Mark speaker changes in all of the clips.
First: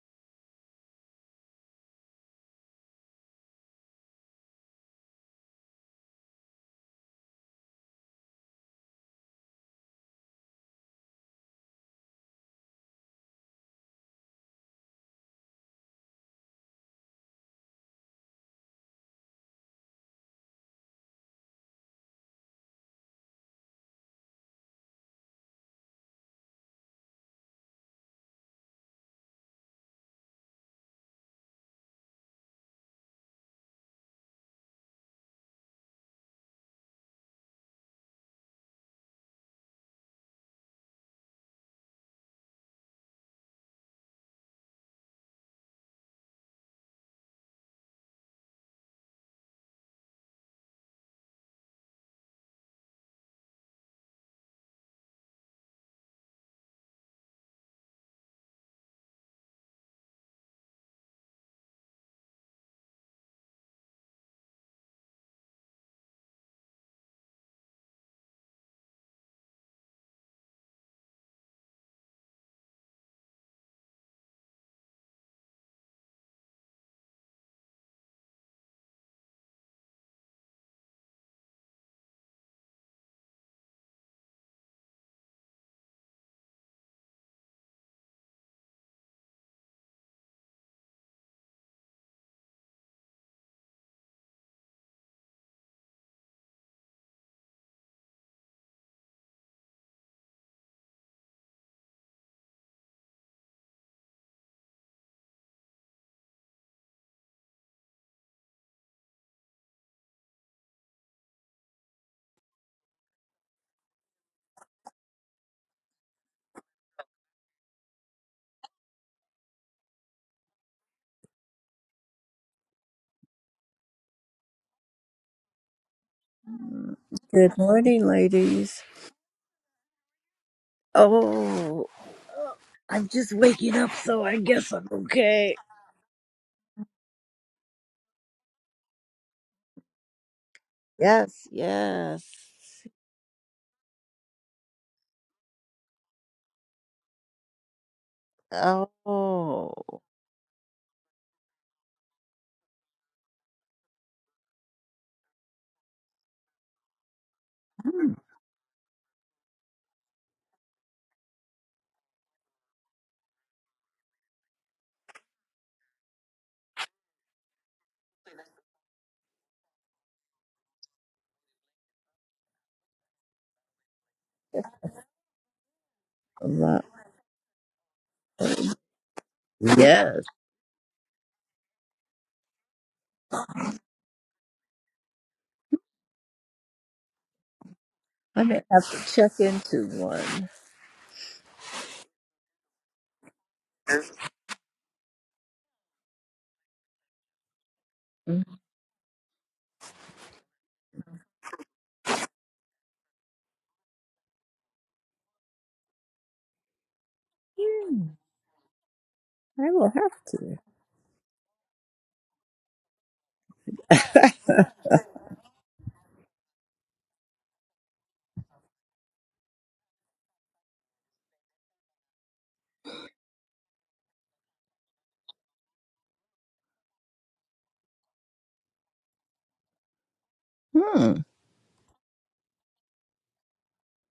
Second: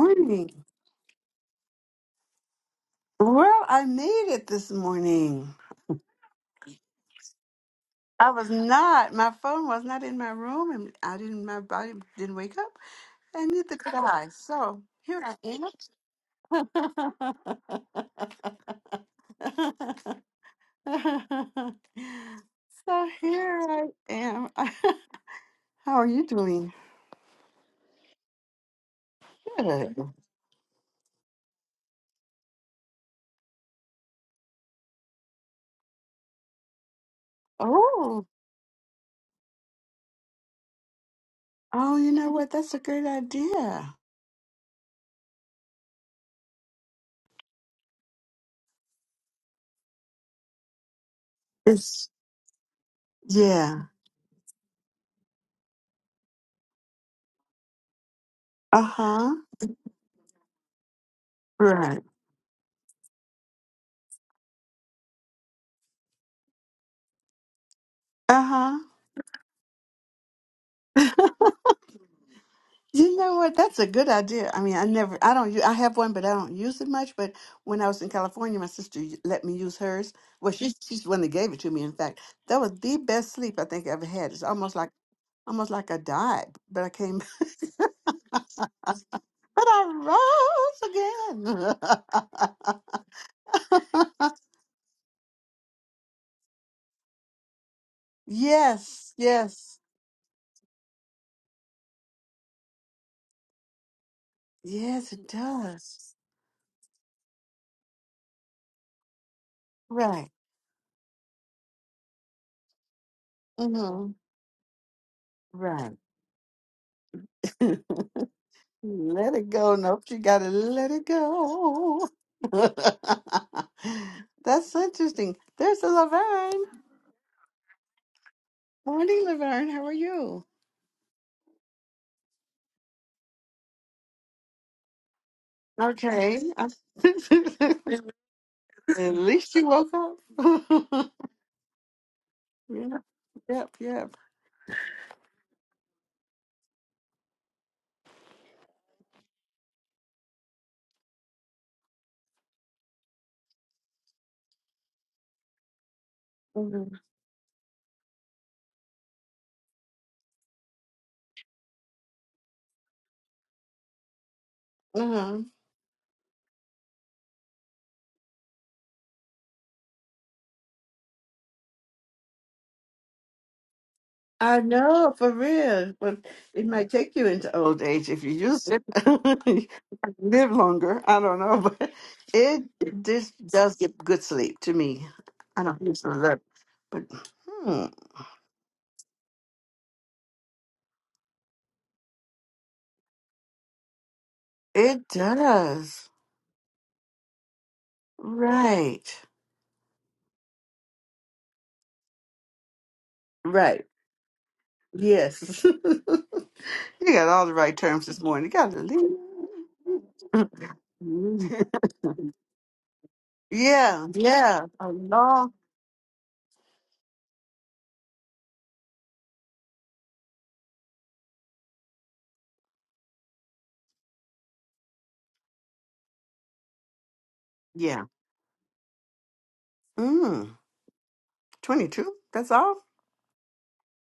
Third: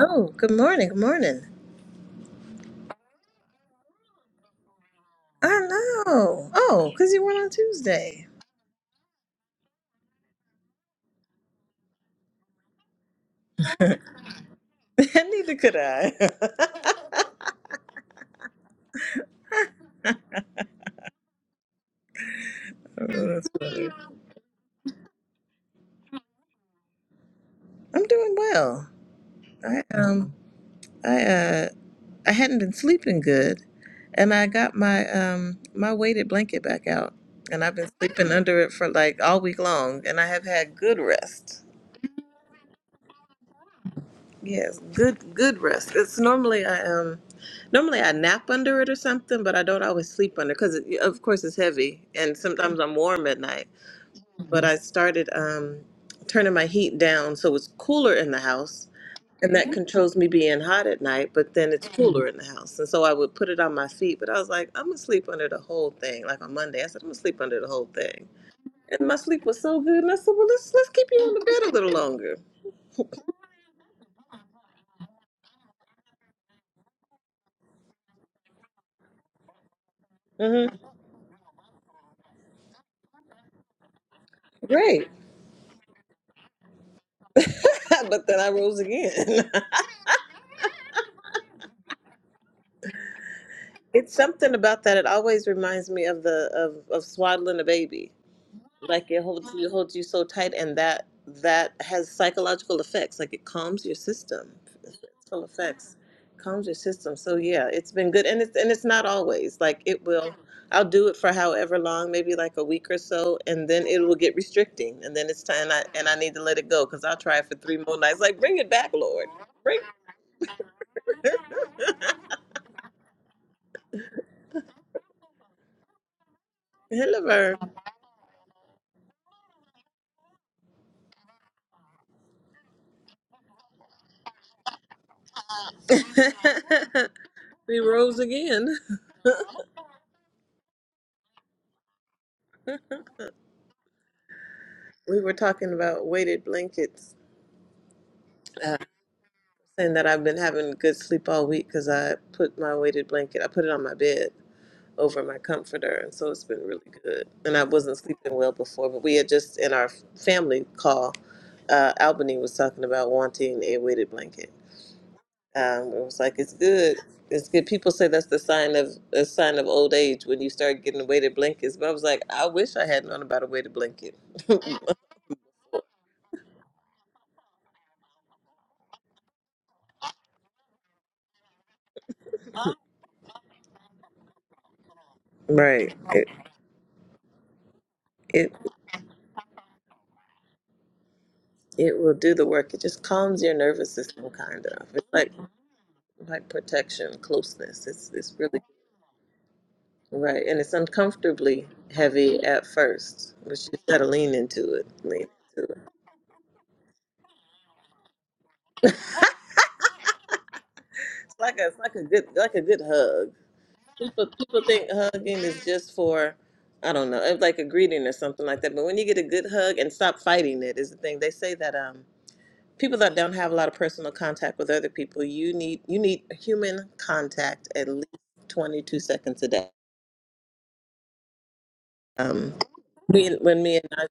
Speaker 1: Oh, good morning. Good morning.
Speaker 2: Well, I made it this morning.
Speaker 1: I know. Oh, because you went on Tuesday.
Speaker 2: I was not. My phone was not in my room, and I didn't. My body didn't wake up, and neither could I. So here
Speaker 1: And
Speaker 2: I
Speaker 1: Neither could I.
Speaker 2: am.
Speaker 1: oh,
Speaker 2: so
Speaker 1: that's
Speaker 2: here I
Speaker 1: funny.
Speaker 2: am. How are you doing?
Speaker 1: I'm doing well. I
Speaker 2: Good.
Speaker 1: um I uh I hadn't been sleeping good and I got my um my weighted blanket back out and I've been
Speaker 2: Oh,
Speaker 1: sleeping under it for like all week long and I have had good rest.
Speaker 2: oh, you know what? That's a great idea.
Speaker 1: Yes, good good rest. It's normally I um normally I nap under it or something, but I don't always sleep under because it, of course it's heavy
Speaker 2: It's
Speaker 1: and sometimes I'm warm at night.
Speaker 2: yeah.
Speaker 1: But I started um turning my heat down so it's cooler in the
Speaker 2: Uh
Speaker 1: house
Speaker 2: huh.
Speaker 1: and that controls me being hot at night, but then it's
Speaker 2: Right.
Speaker 1: cooler in the house. And so I would put it on my feet, but I was like, I'm gonna sleep under the whole thing. Like on Monday, I said, I'm gonna sleep under the whole thing.
Speaker 2: Uh huh.
Speaker 1: And my sleep was so good and I said, Well let's let's keep you in the bed a little longer.
Speaker 2: You know what? That's a good idea. I mean, I never, I don't, u- I have one, but I don't use it much. But when I was in California, my sister y- let me use hers. Well, she,
Speaker 1: hmm
Speaker 2: she's the one that gave it to me. In fact, that was the best sleep I think I ever had. It's almost like,
Speaker 1: Great.
Speaker 2: almost like I died, but I came,
Speaker 1: but then I rose again.
Speaker 2: but I rose again.
Speaker 1: it's something about that. It always reminds me of the of, of swaddling a baby. Like
Speaker 2: yes,
Speaker 1: it holds you
Speaker 2: yes,
Speaker 1: holds you so tight, and that that has psychological effects. Like it calms your system.
Speaker 2: yes, it
Speaker 1: Physical effects
Speaker 2: does.
Speaker 1: calms your system. So yeah, it's been good, and it's and it's not always like it
Speaker 2: Right.
Speaker 1: will. I'll do it for however long, maybe like a week or so, and then it
Speaker 2: hmm
Speaker 1: will get restricting, and then it's time. And I
Speaker 2: Right.
Speaker 1: and I need to let it go because I'll try it for three more nights. Like bring it back, Lord.
Speaker 2: Let it go.
Speaker 1: Bring
Speaker 2: Nope, you gotta let it go. That's interesting. There's a Laverne.
Speaker 1: hello, Vern.
Speaker 3: Good morning, ladies.
Speaker 2: Morning, Laverne. How are you?
Speaker 3: Oh, I'm just waking up, so I guess I'm okay.
Speaker 2: Okay.
Speaker 1: we rose again.
Speaker 2: At least you woke up.
Speaker 3: Yes, yes.
Speaker 2: yep, yep, yep.
Speaker 1: We were talking about weighted blankets, uh,
Speaker 3: Oh,
Speaker 1: saying that I've been having good sleep all week because I put my weighted blanket, I put it on my bed over my comforter, and so it's been really good. And I wasn't
Speaker 3: hmm,
Speaker 1: sleeping well before, but we had just in our family call, uh, Albany was talking about wanting a weighted blanket.
Speaker 2: Mhm.
Speaker 1: Um, it was like it's good. It's good. People say that's the sign of a sign of old age when you start getting weighted blankets. But I was like, I wish I had known about a weighted blanket.
Speaker 2: I know for real, but
Speaker 3: A
Speaker 2: it
Speaker 3: lot.
Speaker 2: might take you into old age if you use it.
Speaker 3: yes.
Speaker 2: Live longer. I don't know, but it this does give good sleep to me. I don't
Speaker 1: right.
Speaker 2: use it a
Speaker 1: It
Speaker 2: lot, but hmm,
Speaker 3: I
Speaker 1: it
Speaker 3: may have to check into one.
Speaker 1: it will do the work. It just calms your nervous
Speaker 3: Hmm,
Speaker 1: system, kind of.
Speaker 2: it
Speaker 1: It's like
Speaker 2: does.
Speaker 1: like protection, closeness. It's it's really
Speaker 2: Right,
Speaker 1: right, and it's uncomfortably heavy at first, but you
Speaker 2: right.
Speaker 1: gotta lean into it. Lean
Speaker 2: Yes,
Speaker 1: into it.
Speaker 2: you got all the right terms this morning. You got
Speaker 3: I will have
Speaker 2: to
Speaker 3: to.
Speaker 1: It's
Speaker 2: leave.
Speaker 1: like a it's like a good like a good hug.
Speaker 2: yeah,
Speaker 1: People,
Speaker 2: yeah.
Speaker 1: people
Speaker 2: A
Speaker 1: think hugging
Speaker 2: long
Speaker 1: is just for, I don't know, like a greeting or something like that. But when you get a good hug and stop fighting it is the thing. They say that um, people that don't have a lot of personal contact with other people, you need you need human contact at
Speaker 2: yeah.
Speaker 1: least 22 seconds a day.
Speaker 2: Mm,
Speaker 3: Hmm.
Speaker 2: Twenty-two. That's
Speaker 1: Um,
Speaker 2: all.
Speaker 1: we, when me and I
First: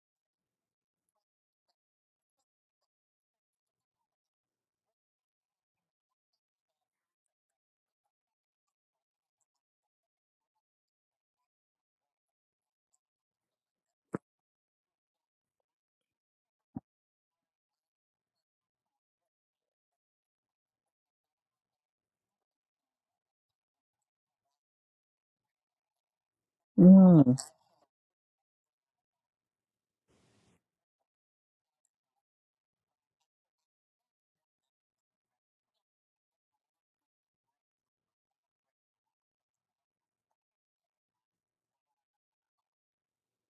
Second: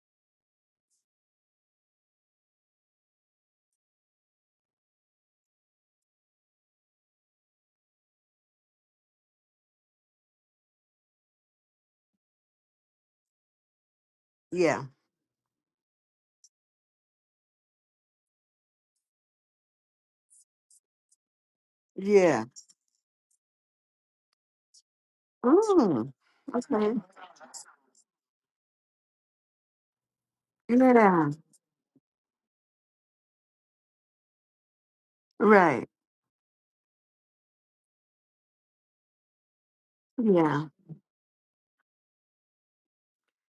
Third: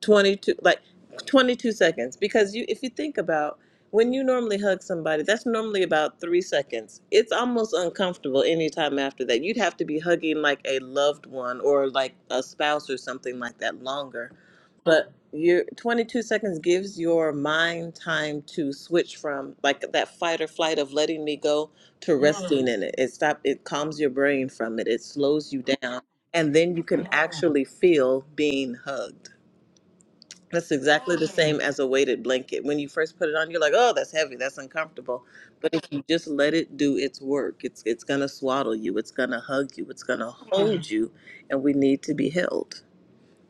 Speaker 1: 22 like 22 seconds because you if you think about when you normally hug somebody that's normally about three seconds it's almost uncomfortable anytime after that you'd have to be hugging like a loved one or like a spouse or something like that longer
Speaker 2: Yeah,
Speaker 1: but your 22 seconds gives your mind time to switch from like that fight or flight of letting me go to
Speaker 2: yeah.
Speaker 1: resting in it it stop it calms your brain from it it slows you down
Speaker 2: Mm,
Speaker 1: and then you
Speaker 2: okay.
Speaker 1: can
Speaker 3: Hmm.
Speaker 1: actually feel being hugged that's exactly the
Speaker 2: Yeah.
Speaker 1: same as a weighted blanket. When you first put it on, you're like, "Oh, that's heavy. That's uncomfortable." But if
Speaker 2: Right.
Speaker 1: you just let it do its work, it's it's going to swaddle you. It's going to hug you. It's going to
Speaker 2: Yeah.
Speaker 1: hold you, and we need to be held.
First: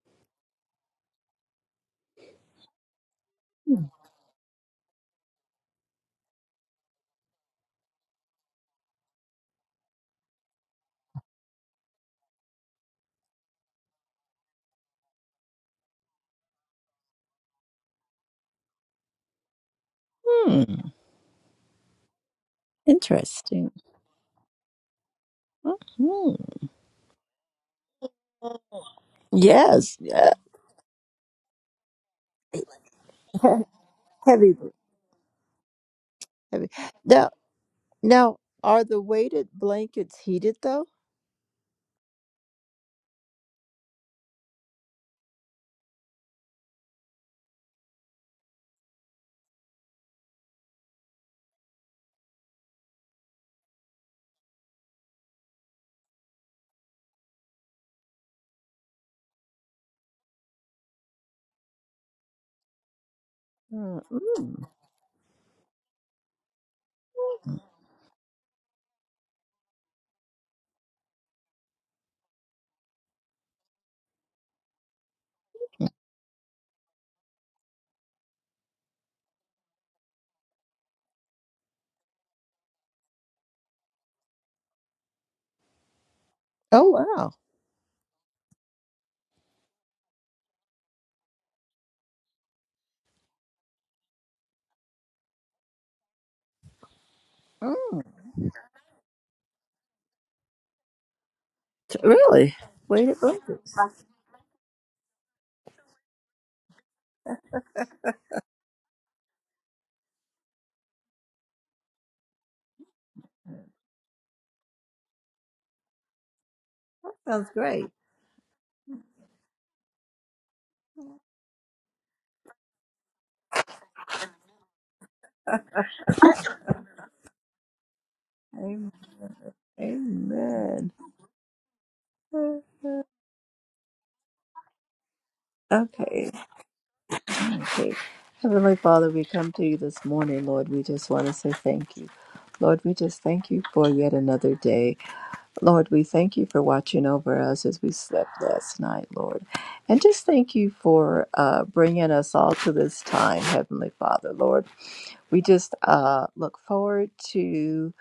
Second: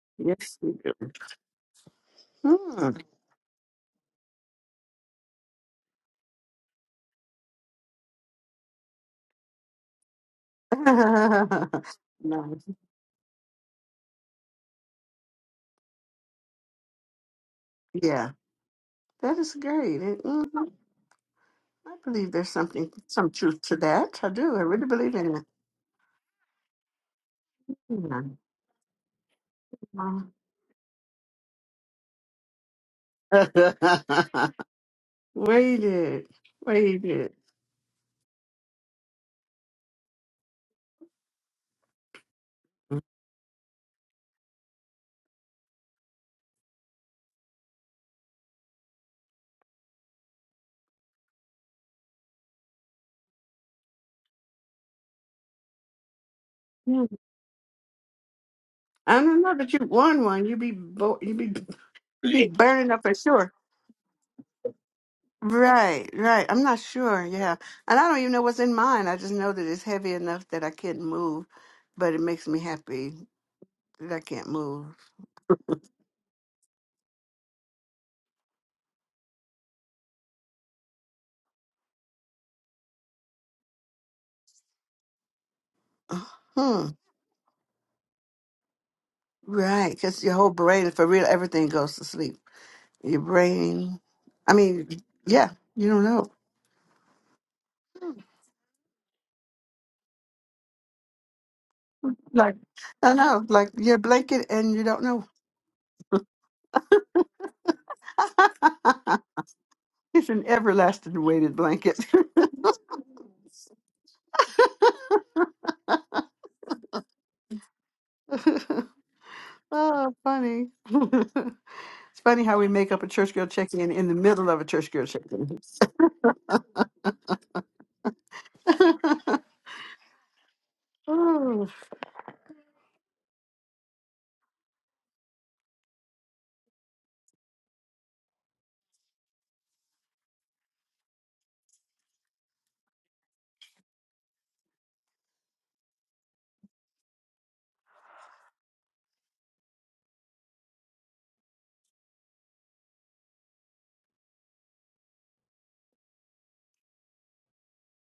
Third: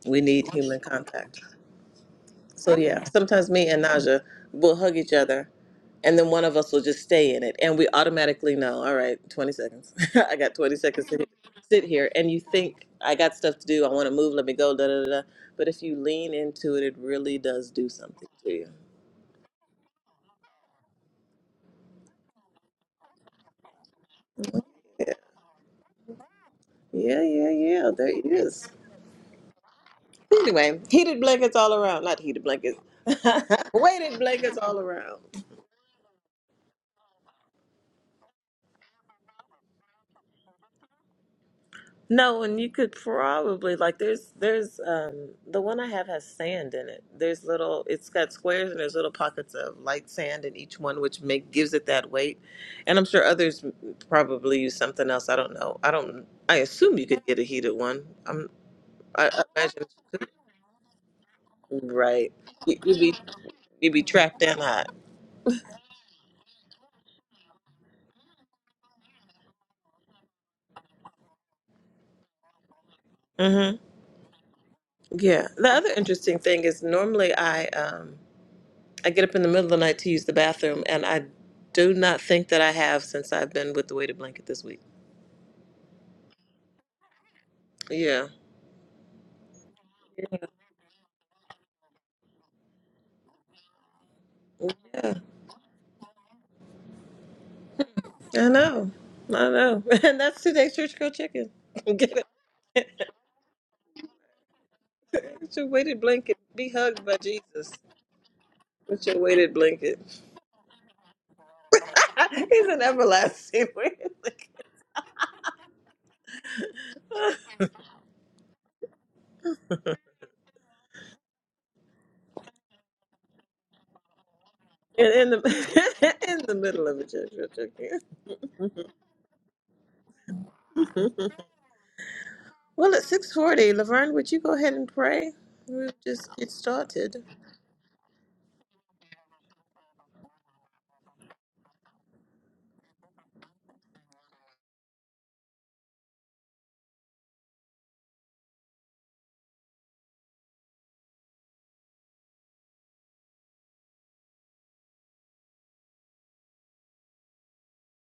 Speaker 1: We need
Speaker 2: Yes. you
Speaker 1: human
Speaker 2: do.
Speaker 1: contact. So
Speaker 2: Mm.
Speaker 1: yeah, sometimes me and Naja will hug each other and then one of us will just stay in it and we automatically know all right 20 seconds i got 20 seconds to sit here and you
Speaker 2: nice.
Speaker 1: think i got stuff to do i want to move let me go da, da da da but if you lean into it it really does do something
Speaker 2: Yeah.
Speaker 1: to you
Speaker 2: That is great. It- mhm.
Speaker 3: Hmm.
Speaker 2: I believe there's something, some truth
Speaker 3: Interesting.
Speaker 2: to that. I do. I really
Speaker 1: yeah
Speaker 2: believe in it.
Speaker 3: Hmm.
Speaker 1: yeah yeah, yeah. there it
Speaker 2: Yeah.
Speaker 3: Oh,
Speaker 1: is
Speaker 3: Yes, yeah.
Speaker 1: anyway heated blankets all around not heated blankets weighted
Speaker 2: Uh,
Speaker 3: heavy,
Speaker 1: blankets all around
Speaker 2: Waited.
Speaker 3: heavy.
Speaker 2: Waited.
Speaker 3: Now, are the weighted blankets heated though?
Speaker 1: No, and you could probably like there's there's um the one I have has sand in it. There's little it's got squares and there's little pockets of light sand in each one which make gives it that weight. And I'm sure others probably use something else. I don't know. I don't I assume
Speaker 2: Yeah.
Speaker 1: you could get a heated one. I'm
Speaker 2: I
Speaker 1: I
Speaker 2: don't
Speaker 1: I
Speaker 2: know that you
Speaker 1: imagine
Speaker 2: won one. You be bo- you be you
Speaker 1: right.
Speaker 2: be
Speaker 1: You-
Speaker 2: burning
Speaker 1: You'd
Speaker 2: up for
Speaker 1: be
Speaker 2: sure.
Speaker 1: you'd
Speaker 3: Mm.
Speaker 1: be trapped down
Speaker 3: Mm.
Speaker 1: hot.
Speaker 2: Right, right. I'm not sure. Yeah. And I don't even know what's in mine. I just know that it's heavy enough that I can't move, but it makes me happy
Speaker 1: Mhm.
Speaker 2: that I can't move.
Speaker 1: Yeah. The other interesting thing is normally I um I get up in the middle of the night to use the bathroom, and I do not think that I have since I've been with the weighted blanket this week.
Speaker 2: Hmm.
Speaker 3: Oh wow!
Speaker 1: Yeah.
Speaker 2: Right. Because your whole brain, for real, everything goes to sleep. Your brain, I mean,
Speaker 1: Yeah.
Speaker 2: yeah, you don't know.
Speaker 3: Mm.
Speaker 1: I know. I know. And that's today's Church Girl Chicken.
Speaker 3: T-
Speaker 1: Get it
Speaker 2: Like,
Speaker 3: Really,
Speaker 2: I don't
Speaker 3: weighted
Speaker 2: know, like
Speaker 3: blankets.
Speaker 2: your blanket and you don't know.
Speaker 1: with your weighted blanket. Be hugged by Jesus with your weighted blanket.
Speaker 2: it's an everlasting weighted blanket.
Speaker 1: He's an everlasting weighted blanket.
Speaker 3: Sounds great.
Speaker 2: oh, funny. It's funny how we make up a church girl check in in the middle of a church girl
Speaker 1: And
Speaker 2: check
Speaker 1: in
Speaker 2: in.
Speaker 1: the in the middle of a church girl chicken.
Speaker 3: Amen. Amen.
Speaker 2: Ooh,
Speaker 1: well, at six forty, Laverne, would you go ahead and pray? We'll
Speaker 3: Okay.
Speaker 1: just get started.
Speaker 3: Okay. Heavenly Father, we come to you this morning, Lord. We just want to say thank you. Lord, we just thank you for yet another day. Lord, we thank you for watching over us as we slept last night, Lord. And just thank you for uh, bringing us all to this time, Heavenly Father, Lord. We just uh, look forward to.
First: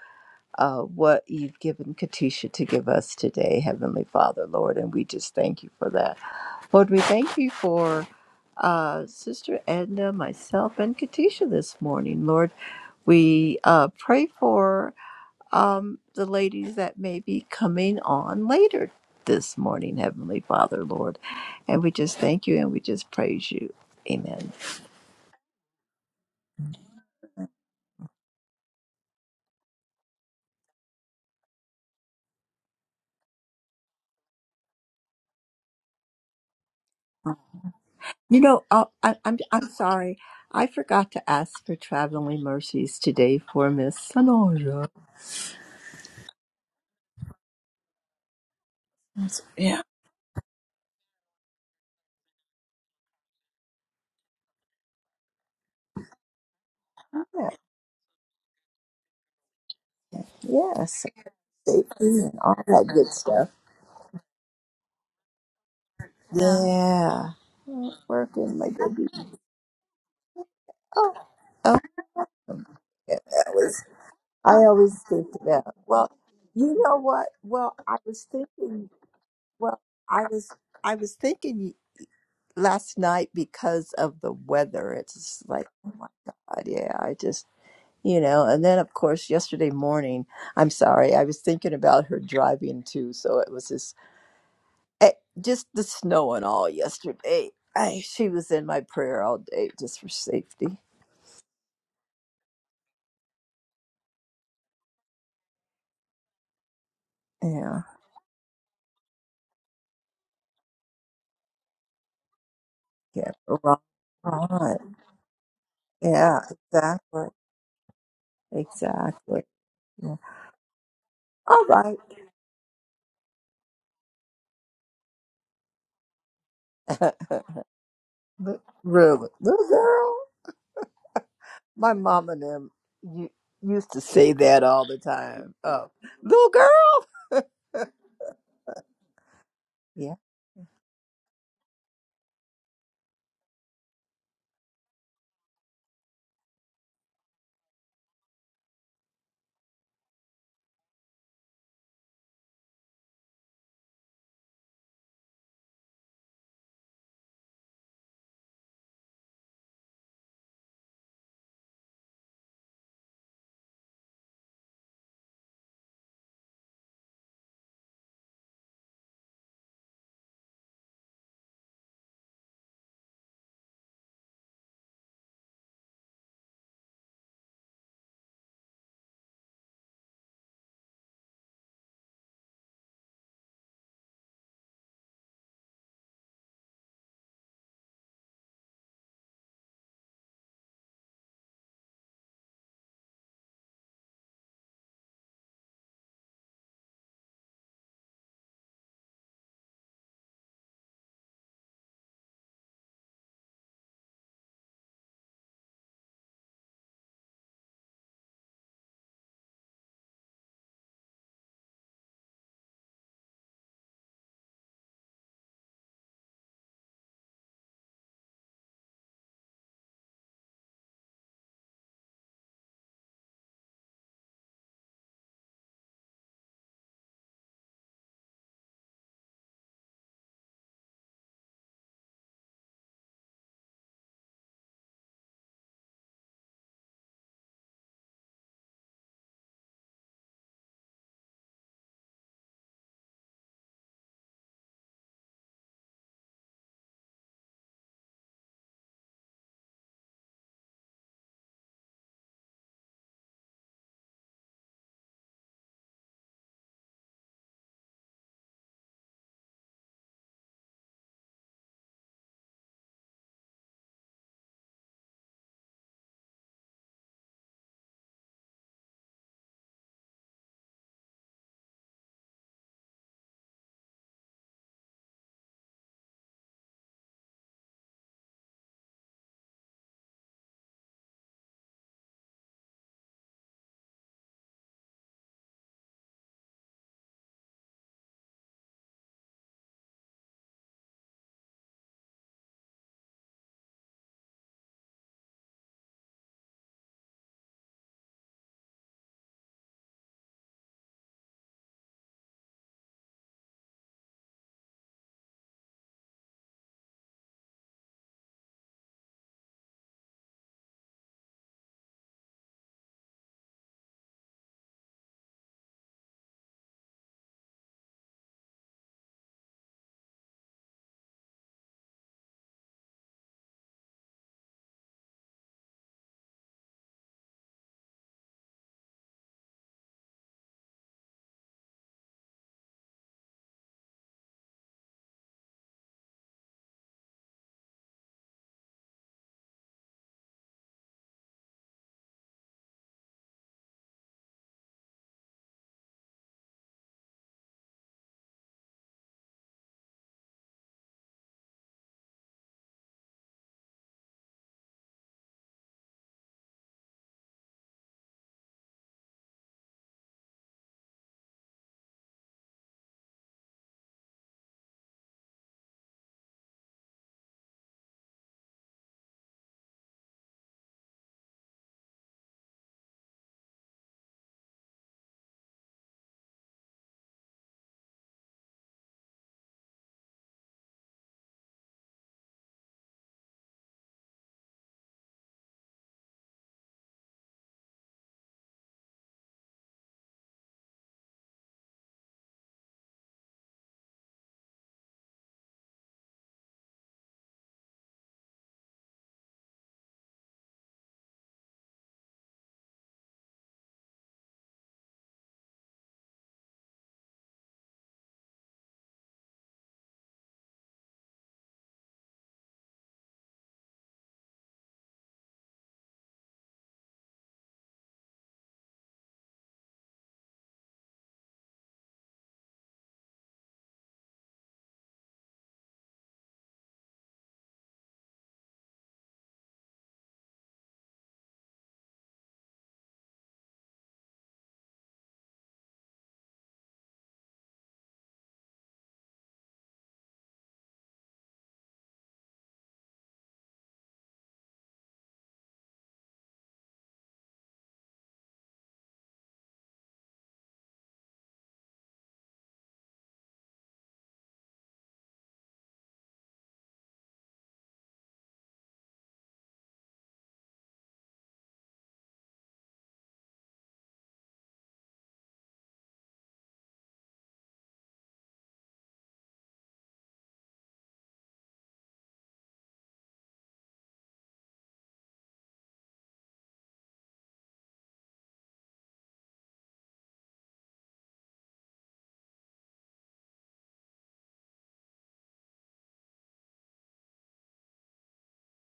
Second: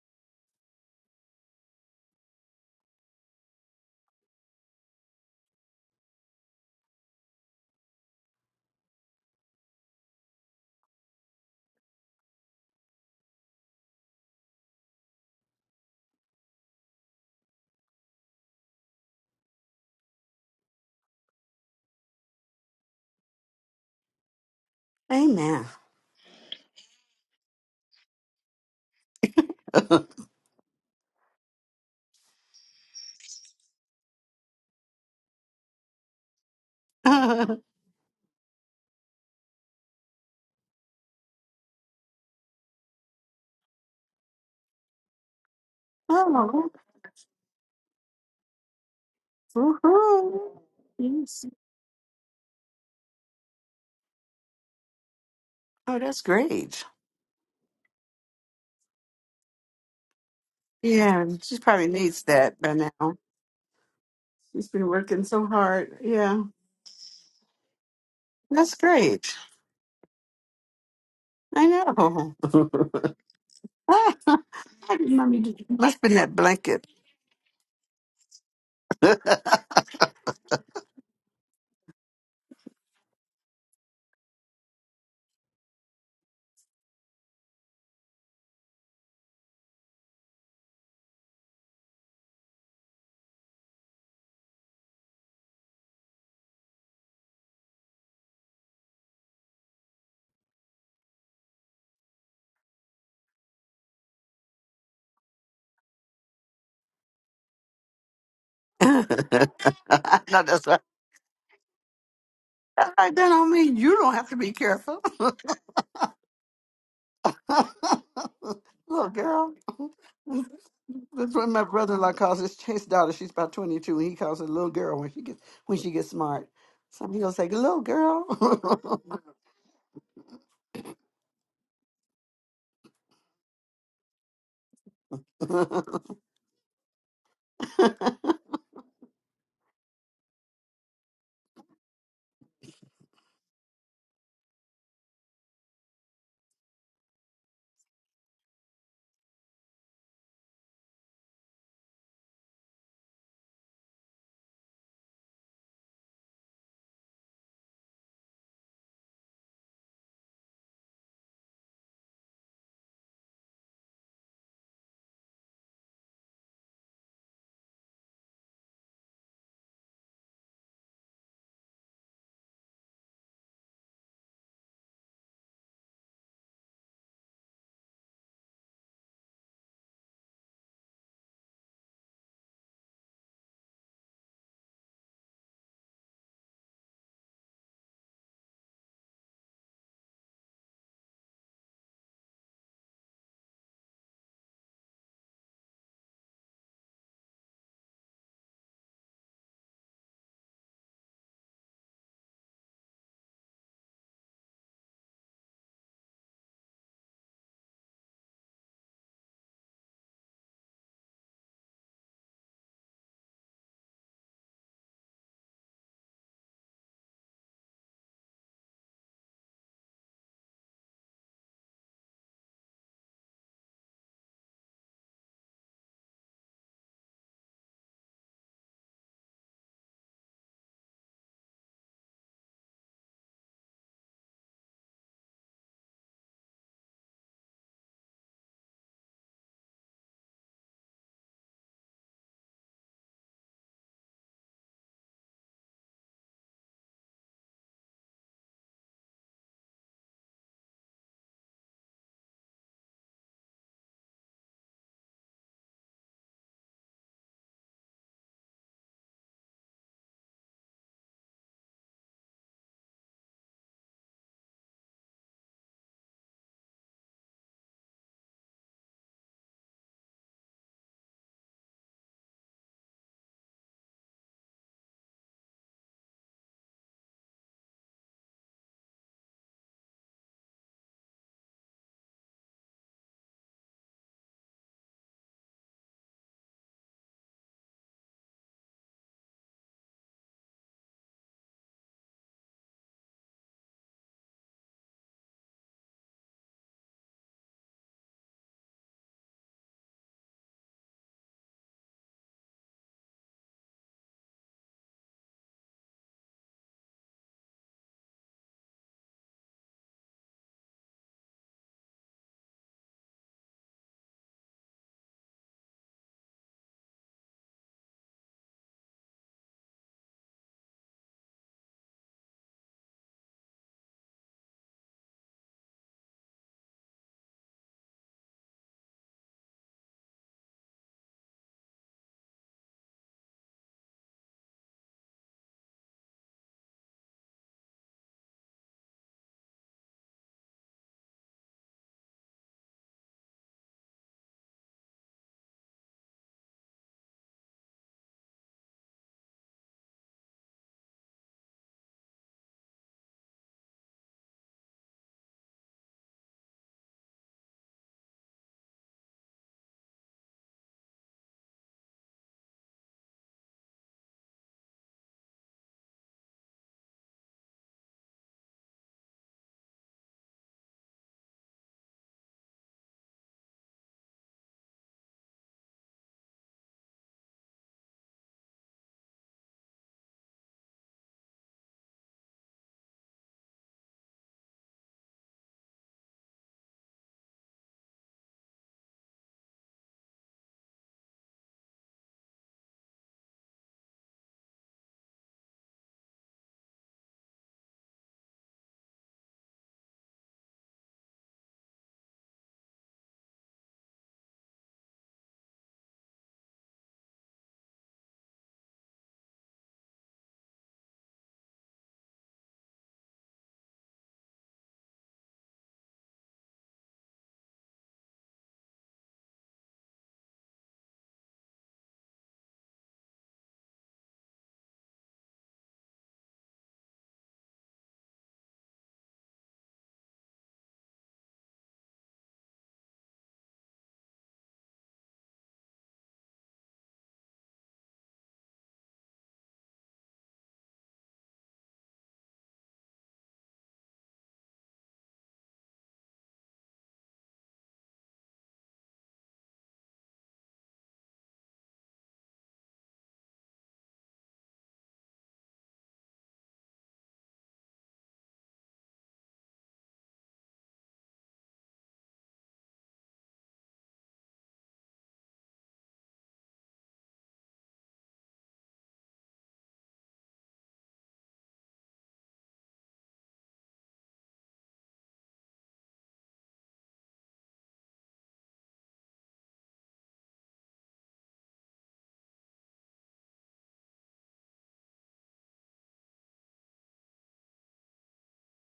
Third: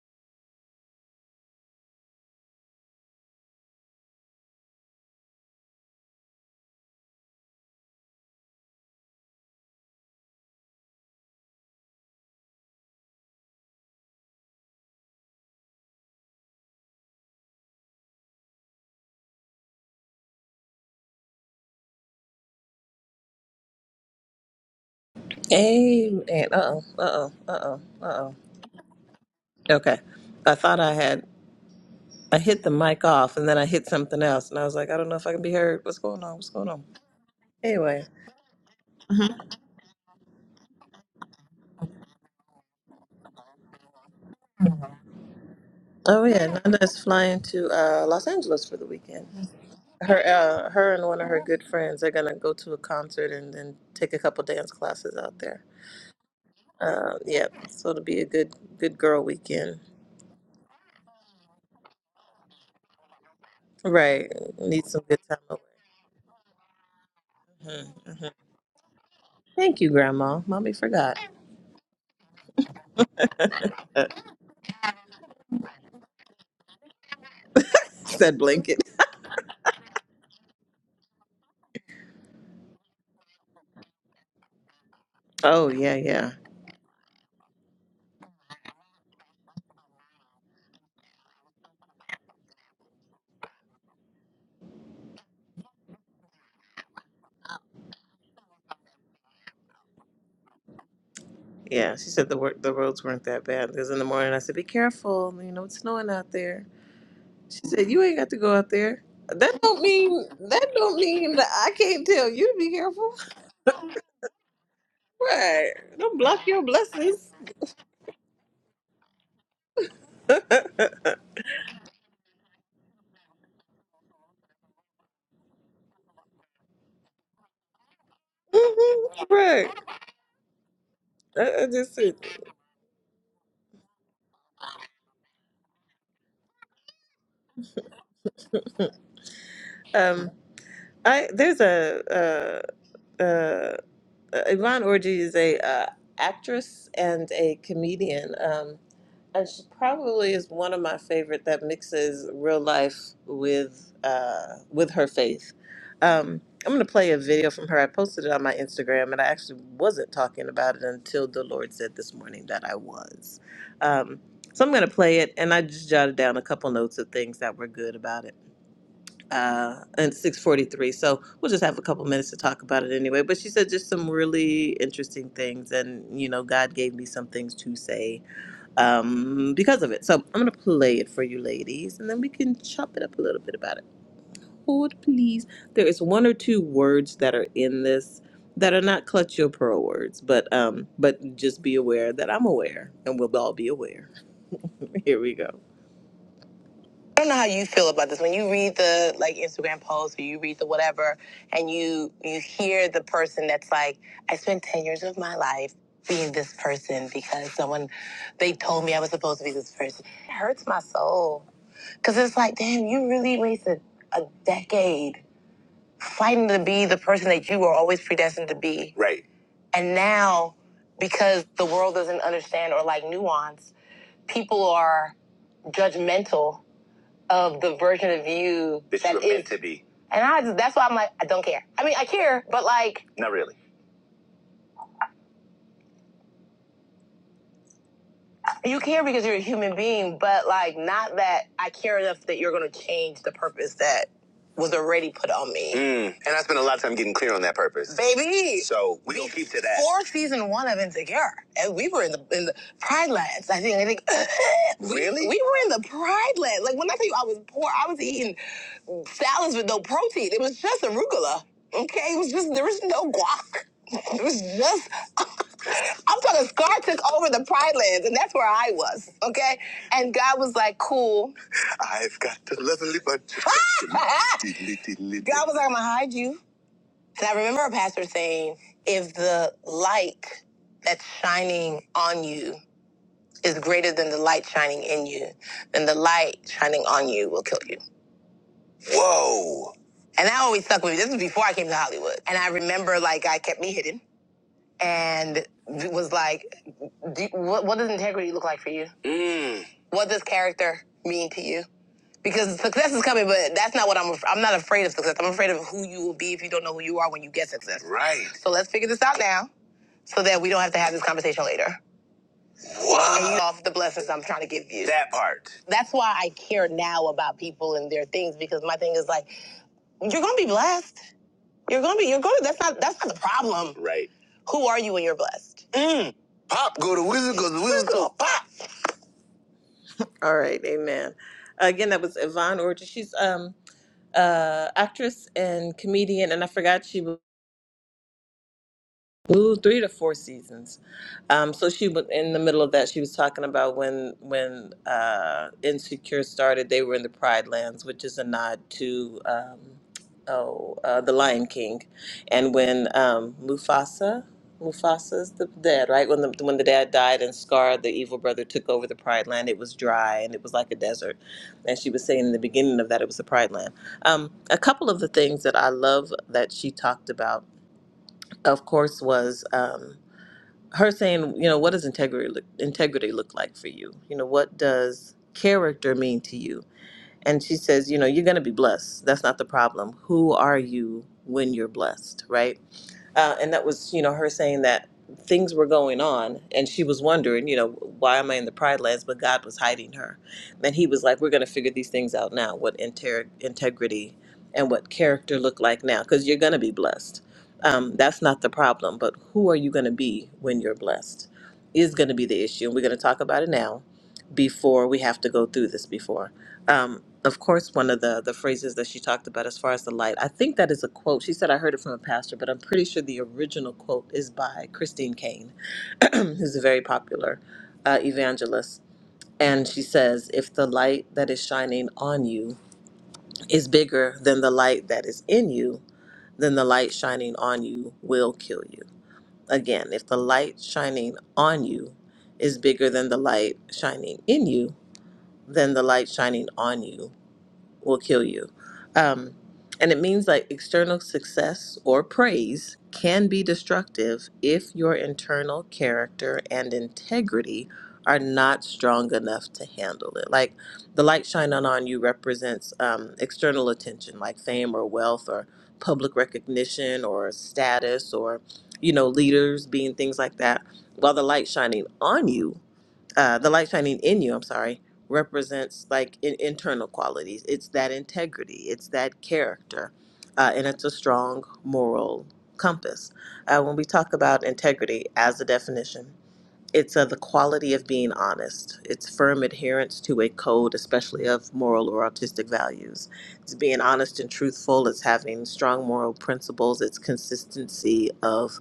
Speaker 3: uh, what you've given Katisha to give us today, Heavenly Father, Lord, and we just thank you for that. Lord, we thank you for uh, Sister Edna, myself, and Katisha this morning. Lord, we uh, pray for um, the ladies that may be coming on later this morning, Heavenly Father, Lord, and we just thank you and we just praise you. Amen.
Speaker 2: Amen.
Speaker 1: Amen. Uh-oh, uh-oh, uh-oh, uh-oh. Okay. I thought I had, I hit the mic off and then I hit something else. And I was like, I don't know if I can be heard. What's going on? What's going on?
Speaker 2: oh,
Speaker 1: Anyway.
Speaker 3: You know, oh, I, I'm I'm sorry, I forgot to ask for traveling mercies today for Miss Sonora.
Speaker 1: Oh, yeah. Nanda's flying to uh, Los Angeles for the weekend.
Speaker 3: Yeah.
Speaker 1: Her,
Speaker 2: woohoo.
Speaker 1: uh, her and one of her
Speaker 2: Yes.
Speaker 1: good friends are going to go to a concert and then take a couple dance classes out there.
Speaker 2: Oh, that's great.
Speaker 1: Uh, yeah.
Speaker 3: Yeah,
Speaker 1: So it'll be a good, good girl weekend.
Speaker 3: yes,
Speaker 2: Yeah, she probably
Speaker 3: safety
Speaker 2: needs
Speaker 3: and all
Speaker 2: that by
Speaker 3: that good
Speaker 2: now.
Speaker 3: stuff.
Speaker 1: Right.
Speaker 2: She's
Speaker 1: Need
Speaker 2: been
Speaker 1: some good
Speaker 2: working
Speaker 1: time
Speaker 2: so
Speaker 1: away.
Speaker 2: hard. Yeah,
Speaker 3: Yeah, Oh, it's
Speaker 1: hmm hmm
Speaker 3: working, my
Speaker 2: that's
Speaker 3: baby.
Speaker 2: great.
Speaker 1: Thank you, Grandma. Mommy
Speaker 3: Oh,
Speaker 1: forgot.
Speaker 2: I
Speaker 3: oh,
Speaker 2: know.
Speaker 3: yeah, that was.
Speaker 2: Ah,
Speaker 3: I always think
Speaker 2: Mommy, did you-
Speaker 3: about.
Speaker 2: must
Speaker 3: Well,
Speaker 2: been that
Speaker 3: you
Speaker 2: blanket.
Speaker 3: know what? Well, I was
Speaker 1: said blanket.
Speaker 3: thinking. Well, I was I was thinking last night because of the weather. It's like,
Speaker 1: Oh
Speaker 3: oh
Speaker 1: yeah,
Speaker 3: my
Speaker 1: yeah,
Speaker 3: God, yeah. I just you know and then of course yesterday morning i'm sorry i was thinking about her driving too so it was just eh, just the snow and all yesterday I, she was in my prayer all day just for safety
Speaker 1: yeah. She said the work, the roads weren't that bad. Because in the morning I said, "Be careful, you know it's snowing out there." She
Speaker 3: yeah
Speaker 1: said, "You ain't got to go out there."
Speaker 2: no,
Speaker 1: That don't mean
Speaker 2: that's
Speaker 1: that
Speaker 2: right.
Speaker 1: don't mean that I can't tell you to be
Speaker 2: I, that
Speaker 1: careful,
Speaker 3: yeah
Speaker 2: don't mean
Speaker 3: right,
Speaker 2: you don't have to be
Speaker 3: right.
Speaker 2: careful.
Speaker 1: right? Don't
Speaker 3: yeah
Speaker 1: block your
Speaker 3: exactly
Speaker 1: blessings,
Speaker 2: Look,
Speaker 3: exactly
Speaker 2: girl.
Speaker 3: yeah.
Speaker 1: Mhm,
Speaker 2: That's what my
Speaker 3: all right
Speaker 2: brother-in-law calls his his daughter. She's about twenty-two, and he calls her little girl when she gets when she gets smart. So he'll say, "Little
Speaker 3: But
Speaker 2: girl."
Speaker 3: really little
Speaker 1: right?
Speaker 3: girl
Speaker 1: I, I
Speaker 3: my
Speaker 1: just said,
Speaker 3: mom and them you used to say that all the time oh little girl yeah
Speaker 1: um, I there's a uh, uh, uh, Yvonne Orji is a uh, actress and a comedian. Um, And she probably is one of my favorite that mixes real life with uh, with her faith. Um, I'm gonna play a video from her. I posted it on my Instagram, and I actually wasn't talking about it until the Lord said this morning that I was. Um, so I'm gonna play it, and I just jotted down a couple notes of things that were good about it. Uh, and 6:43, so we'll just have a couple minutes to talk about it anyway. But she said just some really interesting things, and you know, God gave me some things to say um, because of it. So I'm gonna play it for you, ladies, and then we can chop it up a little bit about it. Hold, please. There is one or two words that are in this that are not clutch your pearl words, but um, but just be aware that I'm aware, and we'll all be aware. Here we go. I don't know how you feel about this. When you read the like Instagram posts, or you read the whatever, and you you hear the person that's like, I spent ten years of my life being this person because someone they told me I was supposed to be this person. It hurts my soul because it's like, damn, you really wasted a decade fighting to be the person that you were always predestined to be. Right. And now, because the world doesn't understand or like nuance, people are judgmental of the version of you That that you were meant to be. And I that's why I'm like, I don't care. I mean, I care, but like, Not really. you care because you're a human being, but like, not that I care enough that you're gonna change the purpose that was already put on me. Mm. And I spent a lot of time getting clear on that purpose. Baby. So we don't keep to that. For season one of Insecure, and we were in the in the Pride Lands. I think I think we- really we were in the Pride Lands. Like when I tell you I was poor, I was eating salads with no protein. It was just arugula. Okay, it was just there was no guac. It was just I'm talking Scar took over the Pride Lands, and that's where I was. Okay, and God was like, "Cool, I've got to level it, but God was like, I'm gonna hide you. And I remember a pastor saying, if the light that's shining on you is greater than the light shining in you, then the light shining on you will kill you. Whoa. And that always stuck with me. This was before I came to Hollywood. And I remember like God kept me hidden and was like, do, what, what does integrity look like for you? Mm. What does character mean to you? because success is coming, but that's not what I'm. I'm not afraid of success. I'm afraid of who you will be if you don't know who you are when you get success. Right. So let's figure this out now, so that we don't have to have this conversation later. Wow. And you What? off the blessings I'm trying to give you. That part. That's why I care now about people and their things because my thing is like you're gonna be blessed. You're gonna be. You're gonna. That's not. That's not the problem. Right. Who are you when you're blessed? Mm. Pop, go to Wizard, go to Wizard, go to pop. All right, amen. Again, that was Yvonne Orchard. She's um uh, actress and comedian, and I forgot she Ooh, three to four seasons. Um, so she was in the middle of that. She was talking about when when uh, Insecure started. They were in the Pride Lands, which is a nod to um, oh uh, the Lion King, and when um, Mufasa. Mufasa's the dad, right? When the when the dad died and Scar, the evil brother, took over the Pride Land, it was dry and it was like a desert. And she was saying in the beginning of that, it was the Pride Land. Um, a couple of the things that I love that she talked about of course, was um, her saying, you know, what does integrity look, integrity look like for you? You know, what does character mean to you? And she says, you know, you're going to be blessed. That's not the problem. Who are you when you're blessed, right? Uh, and that was, you know, her saying that things were going on and she was wondering, you know, why am I in the pride lands? But God was hiding her. And he was like, we're going to figure these things out now, what inter- integrity and what character look like now, because you're going to be blessed. Um, that's not the problem, but who are you going to be when you're blessed is going to be the issue. And we're going to talk about it now before we have to go through this before um, of course, one of the the phrases that she talked about as far as the light. I think that is a quote. She said I heard it from a pastor, but I'm pretty sure the original quote is by Christine Kane, who's a very popular uh, evangelist. And she says, "If the light that is shining on you is bigger than the light that is in you, then the light shining on you will kill you." Again, if the light shining on you is bigger than the light shining in you, then the light shining on you will kill you. Um, and it means like external success or praise can be destructive if your internal character and integrity are not strong enough to handle it. Like the light shining on you represents um, external attention, like fame or wealth or public recognition or status or, you know, leaders being things like that. While the light shining on you uh, the light shining in you, I'm sorry, represents like in- internal qualities. It's that integrity, it's that character, uh, and it's a strong moral compass. Uh, when we talk about integrity as a definition, it's uh, the quality of being honest. It's firm adherence to a code, especially of moral or artistic values. It's being honest and truthful. It's having strong moral principles. It's consistency of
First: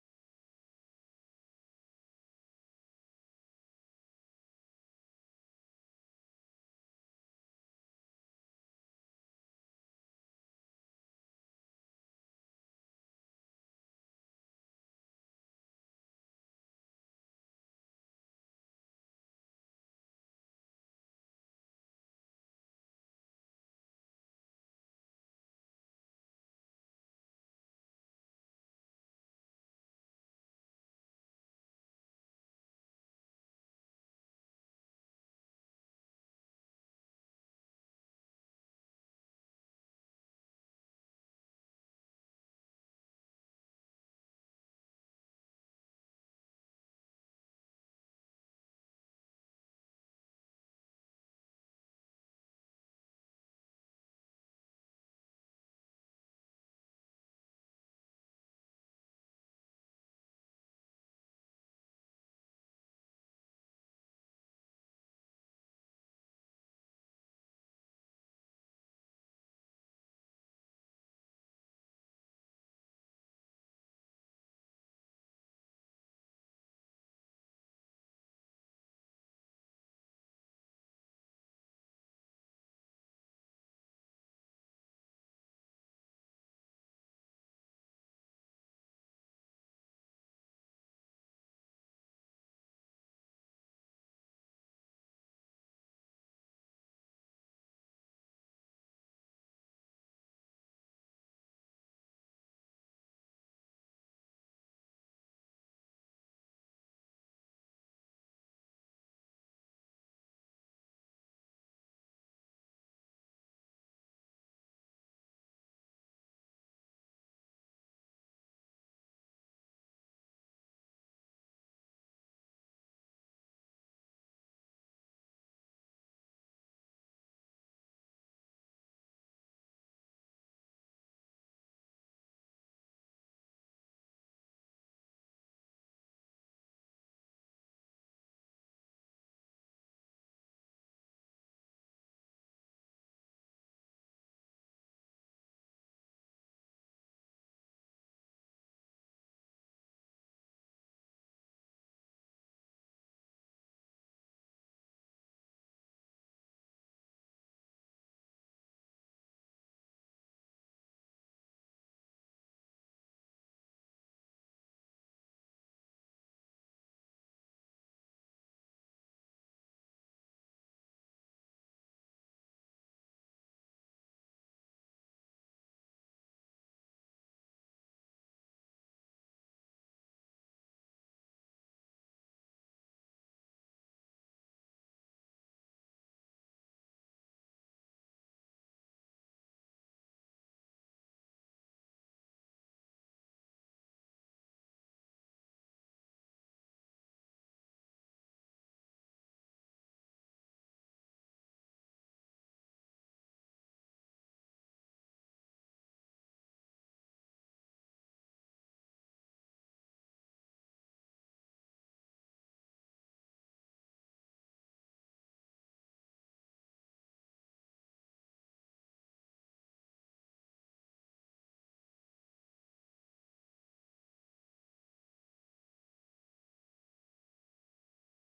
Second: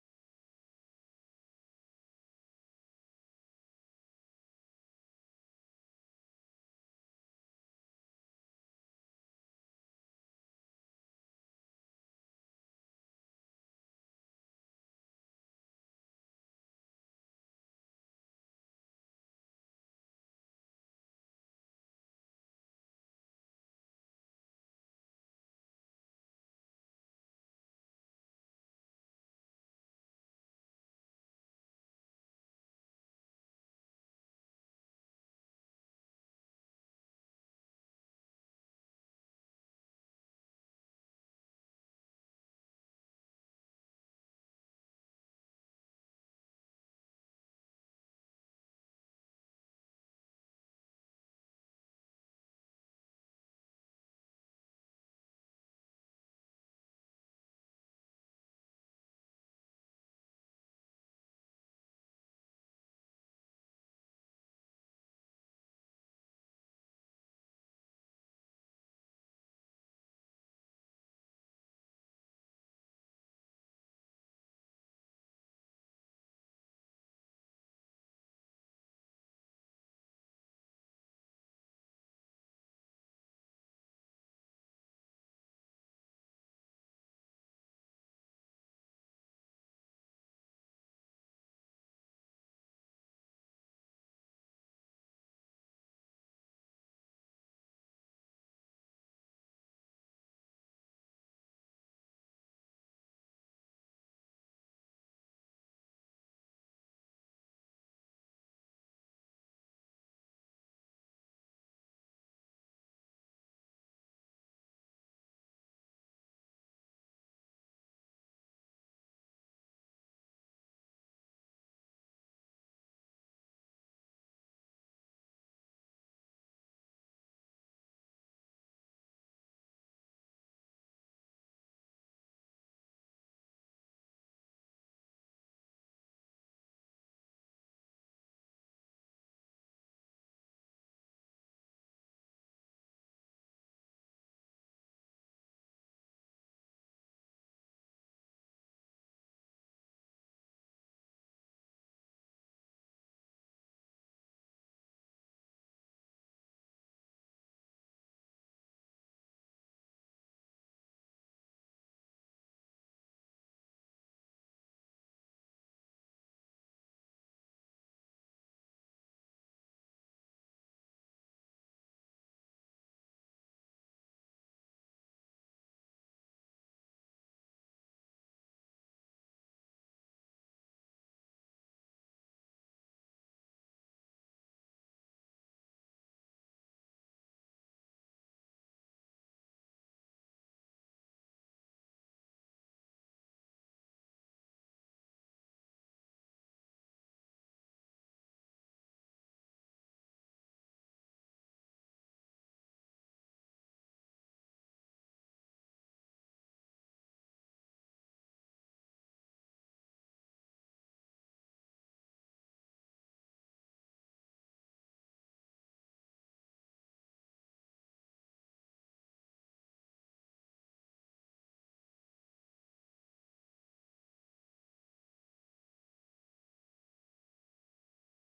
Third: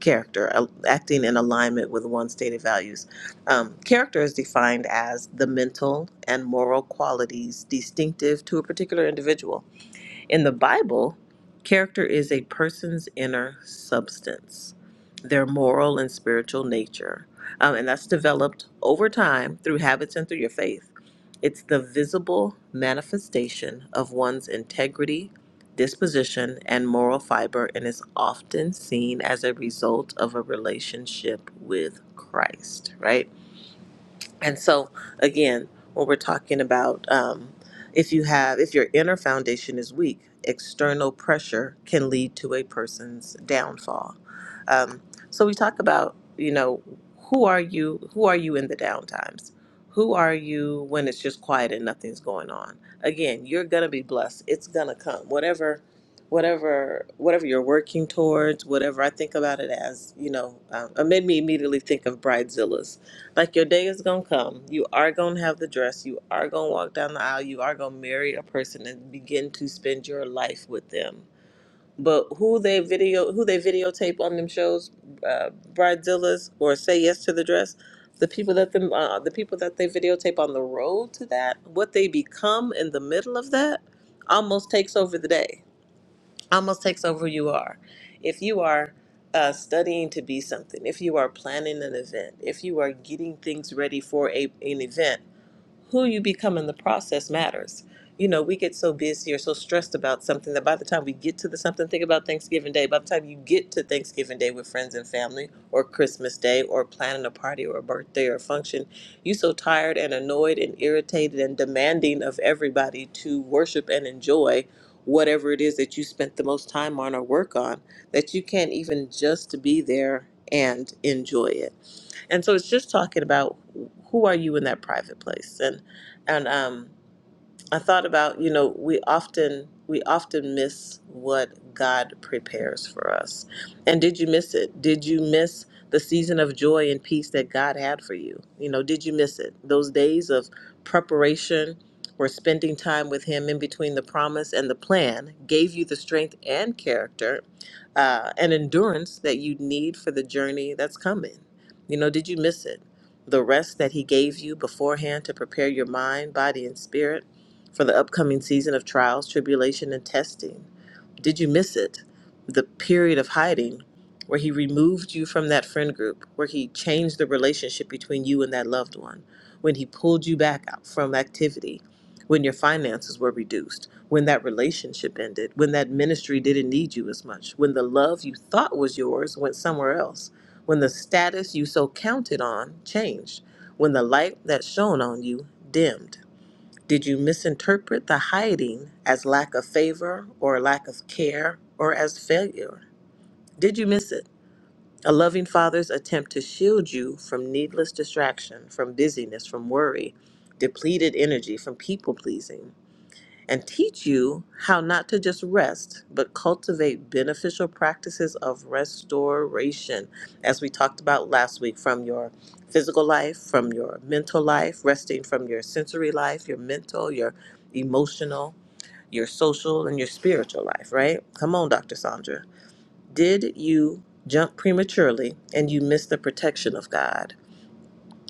Speaker 1: character, uh, acting in alignment with one's stated values. Um, character is defined as the mental and moral qualities distinctive to a particular individual in the Bible, character is a person's inner substance, their moral and spiritual nature. Um, and that's developed over time through habits and through your faith. It's the visible manifestation of one's integrity, disposition, and moral fiber, and is often seen as a result of a relationship with Christ, right? And so, again, when we're talking about um, if you have, if your inner foundation is weak, external pressure can lead to a person's downfall. Um, so we talk about, you know, who are you? Who are you in the down times? Who are you when it's just quiet and nothing's going on? Again, you're gonna be blessed. It's gonna come. Whatever, whatever, whatever you're working towards. Whatever I think about it as, you know, um, it made me immediately think of Bridezilla's like your day is gonna come. You are gonna have the dress. You are gonna walk down the aisle. You are gonna marry a person and begin to spend your life with them. But who they video, who they videotape on them shows, uh, bridezillas or say yes to the dress, the people that them, uh, the people that they videotape on the road to that, what they become in the middle of that, almost takes over the day almost takes over who you are. If you are uh, studying to be something, if you are planning an event, if you are getting things ready for a, an event, who you become in the process matters. You know, we get so busy or so stressed about something that by the time we get to the something, think about Thanksgiving Day. By the time you get to Thanksgiving Day with friends and family, or Christmas Day, or planning a party or a birthday or a function, you so tired and annoyed and irritated and demanding of everybody to worship and enjoy whatever it is that you spent the most time on or work on that you can't even just be there and enjoy it. And so it's just talking about who are you in that private place and and um I thought about, you know, we often we often miss what God prepares for us. And did you miss it? Did you miss the season of joy and peace that God had for you? You know, did you miss it? Those days of preparation or spending time with him in between the promise and the plan gave you the strength and character uh, and endurance that you need for the journey that's coming. You know, did you miss it? The rest that he gave you beforehand to prepare your mind, body, and spirit for the upcoming season of trials, tribulation, and testing. Did you miss it? The period of hiding, where He removed you from that friend group, where He changed the relationship between you and that loved one, when He pulled you back out from activity, when your finances were reduced, when that relationship ended, when that ministry didn't need you as much, when the love you thought was yours went somewhere else, when the status you so counted on changed, when the light that shone on you dimmed. Did you misinterpret the hiding as lack of favor or lack of care or as failure? Did you miss it? A loving father's attempt to shield you from needless distraction, from busyness, from worry, depleted energy, from people pleasing and teach you how not to just rest, but cultivate beneficial practices of restoration, as we talked about last week, from your physical life, from your mental life, resting from your sensory life, your mental, your emotional, your social, and your spiritual life, right? Come on, Dr. Sandra. Did you jump prematurely and you missed the protection of God?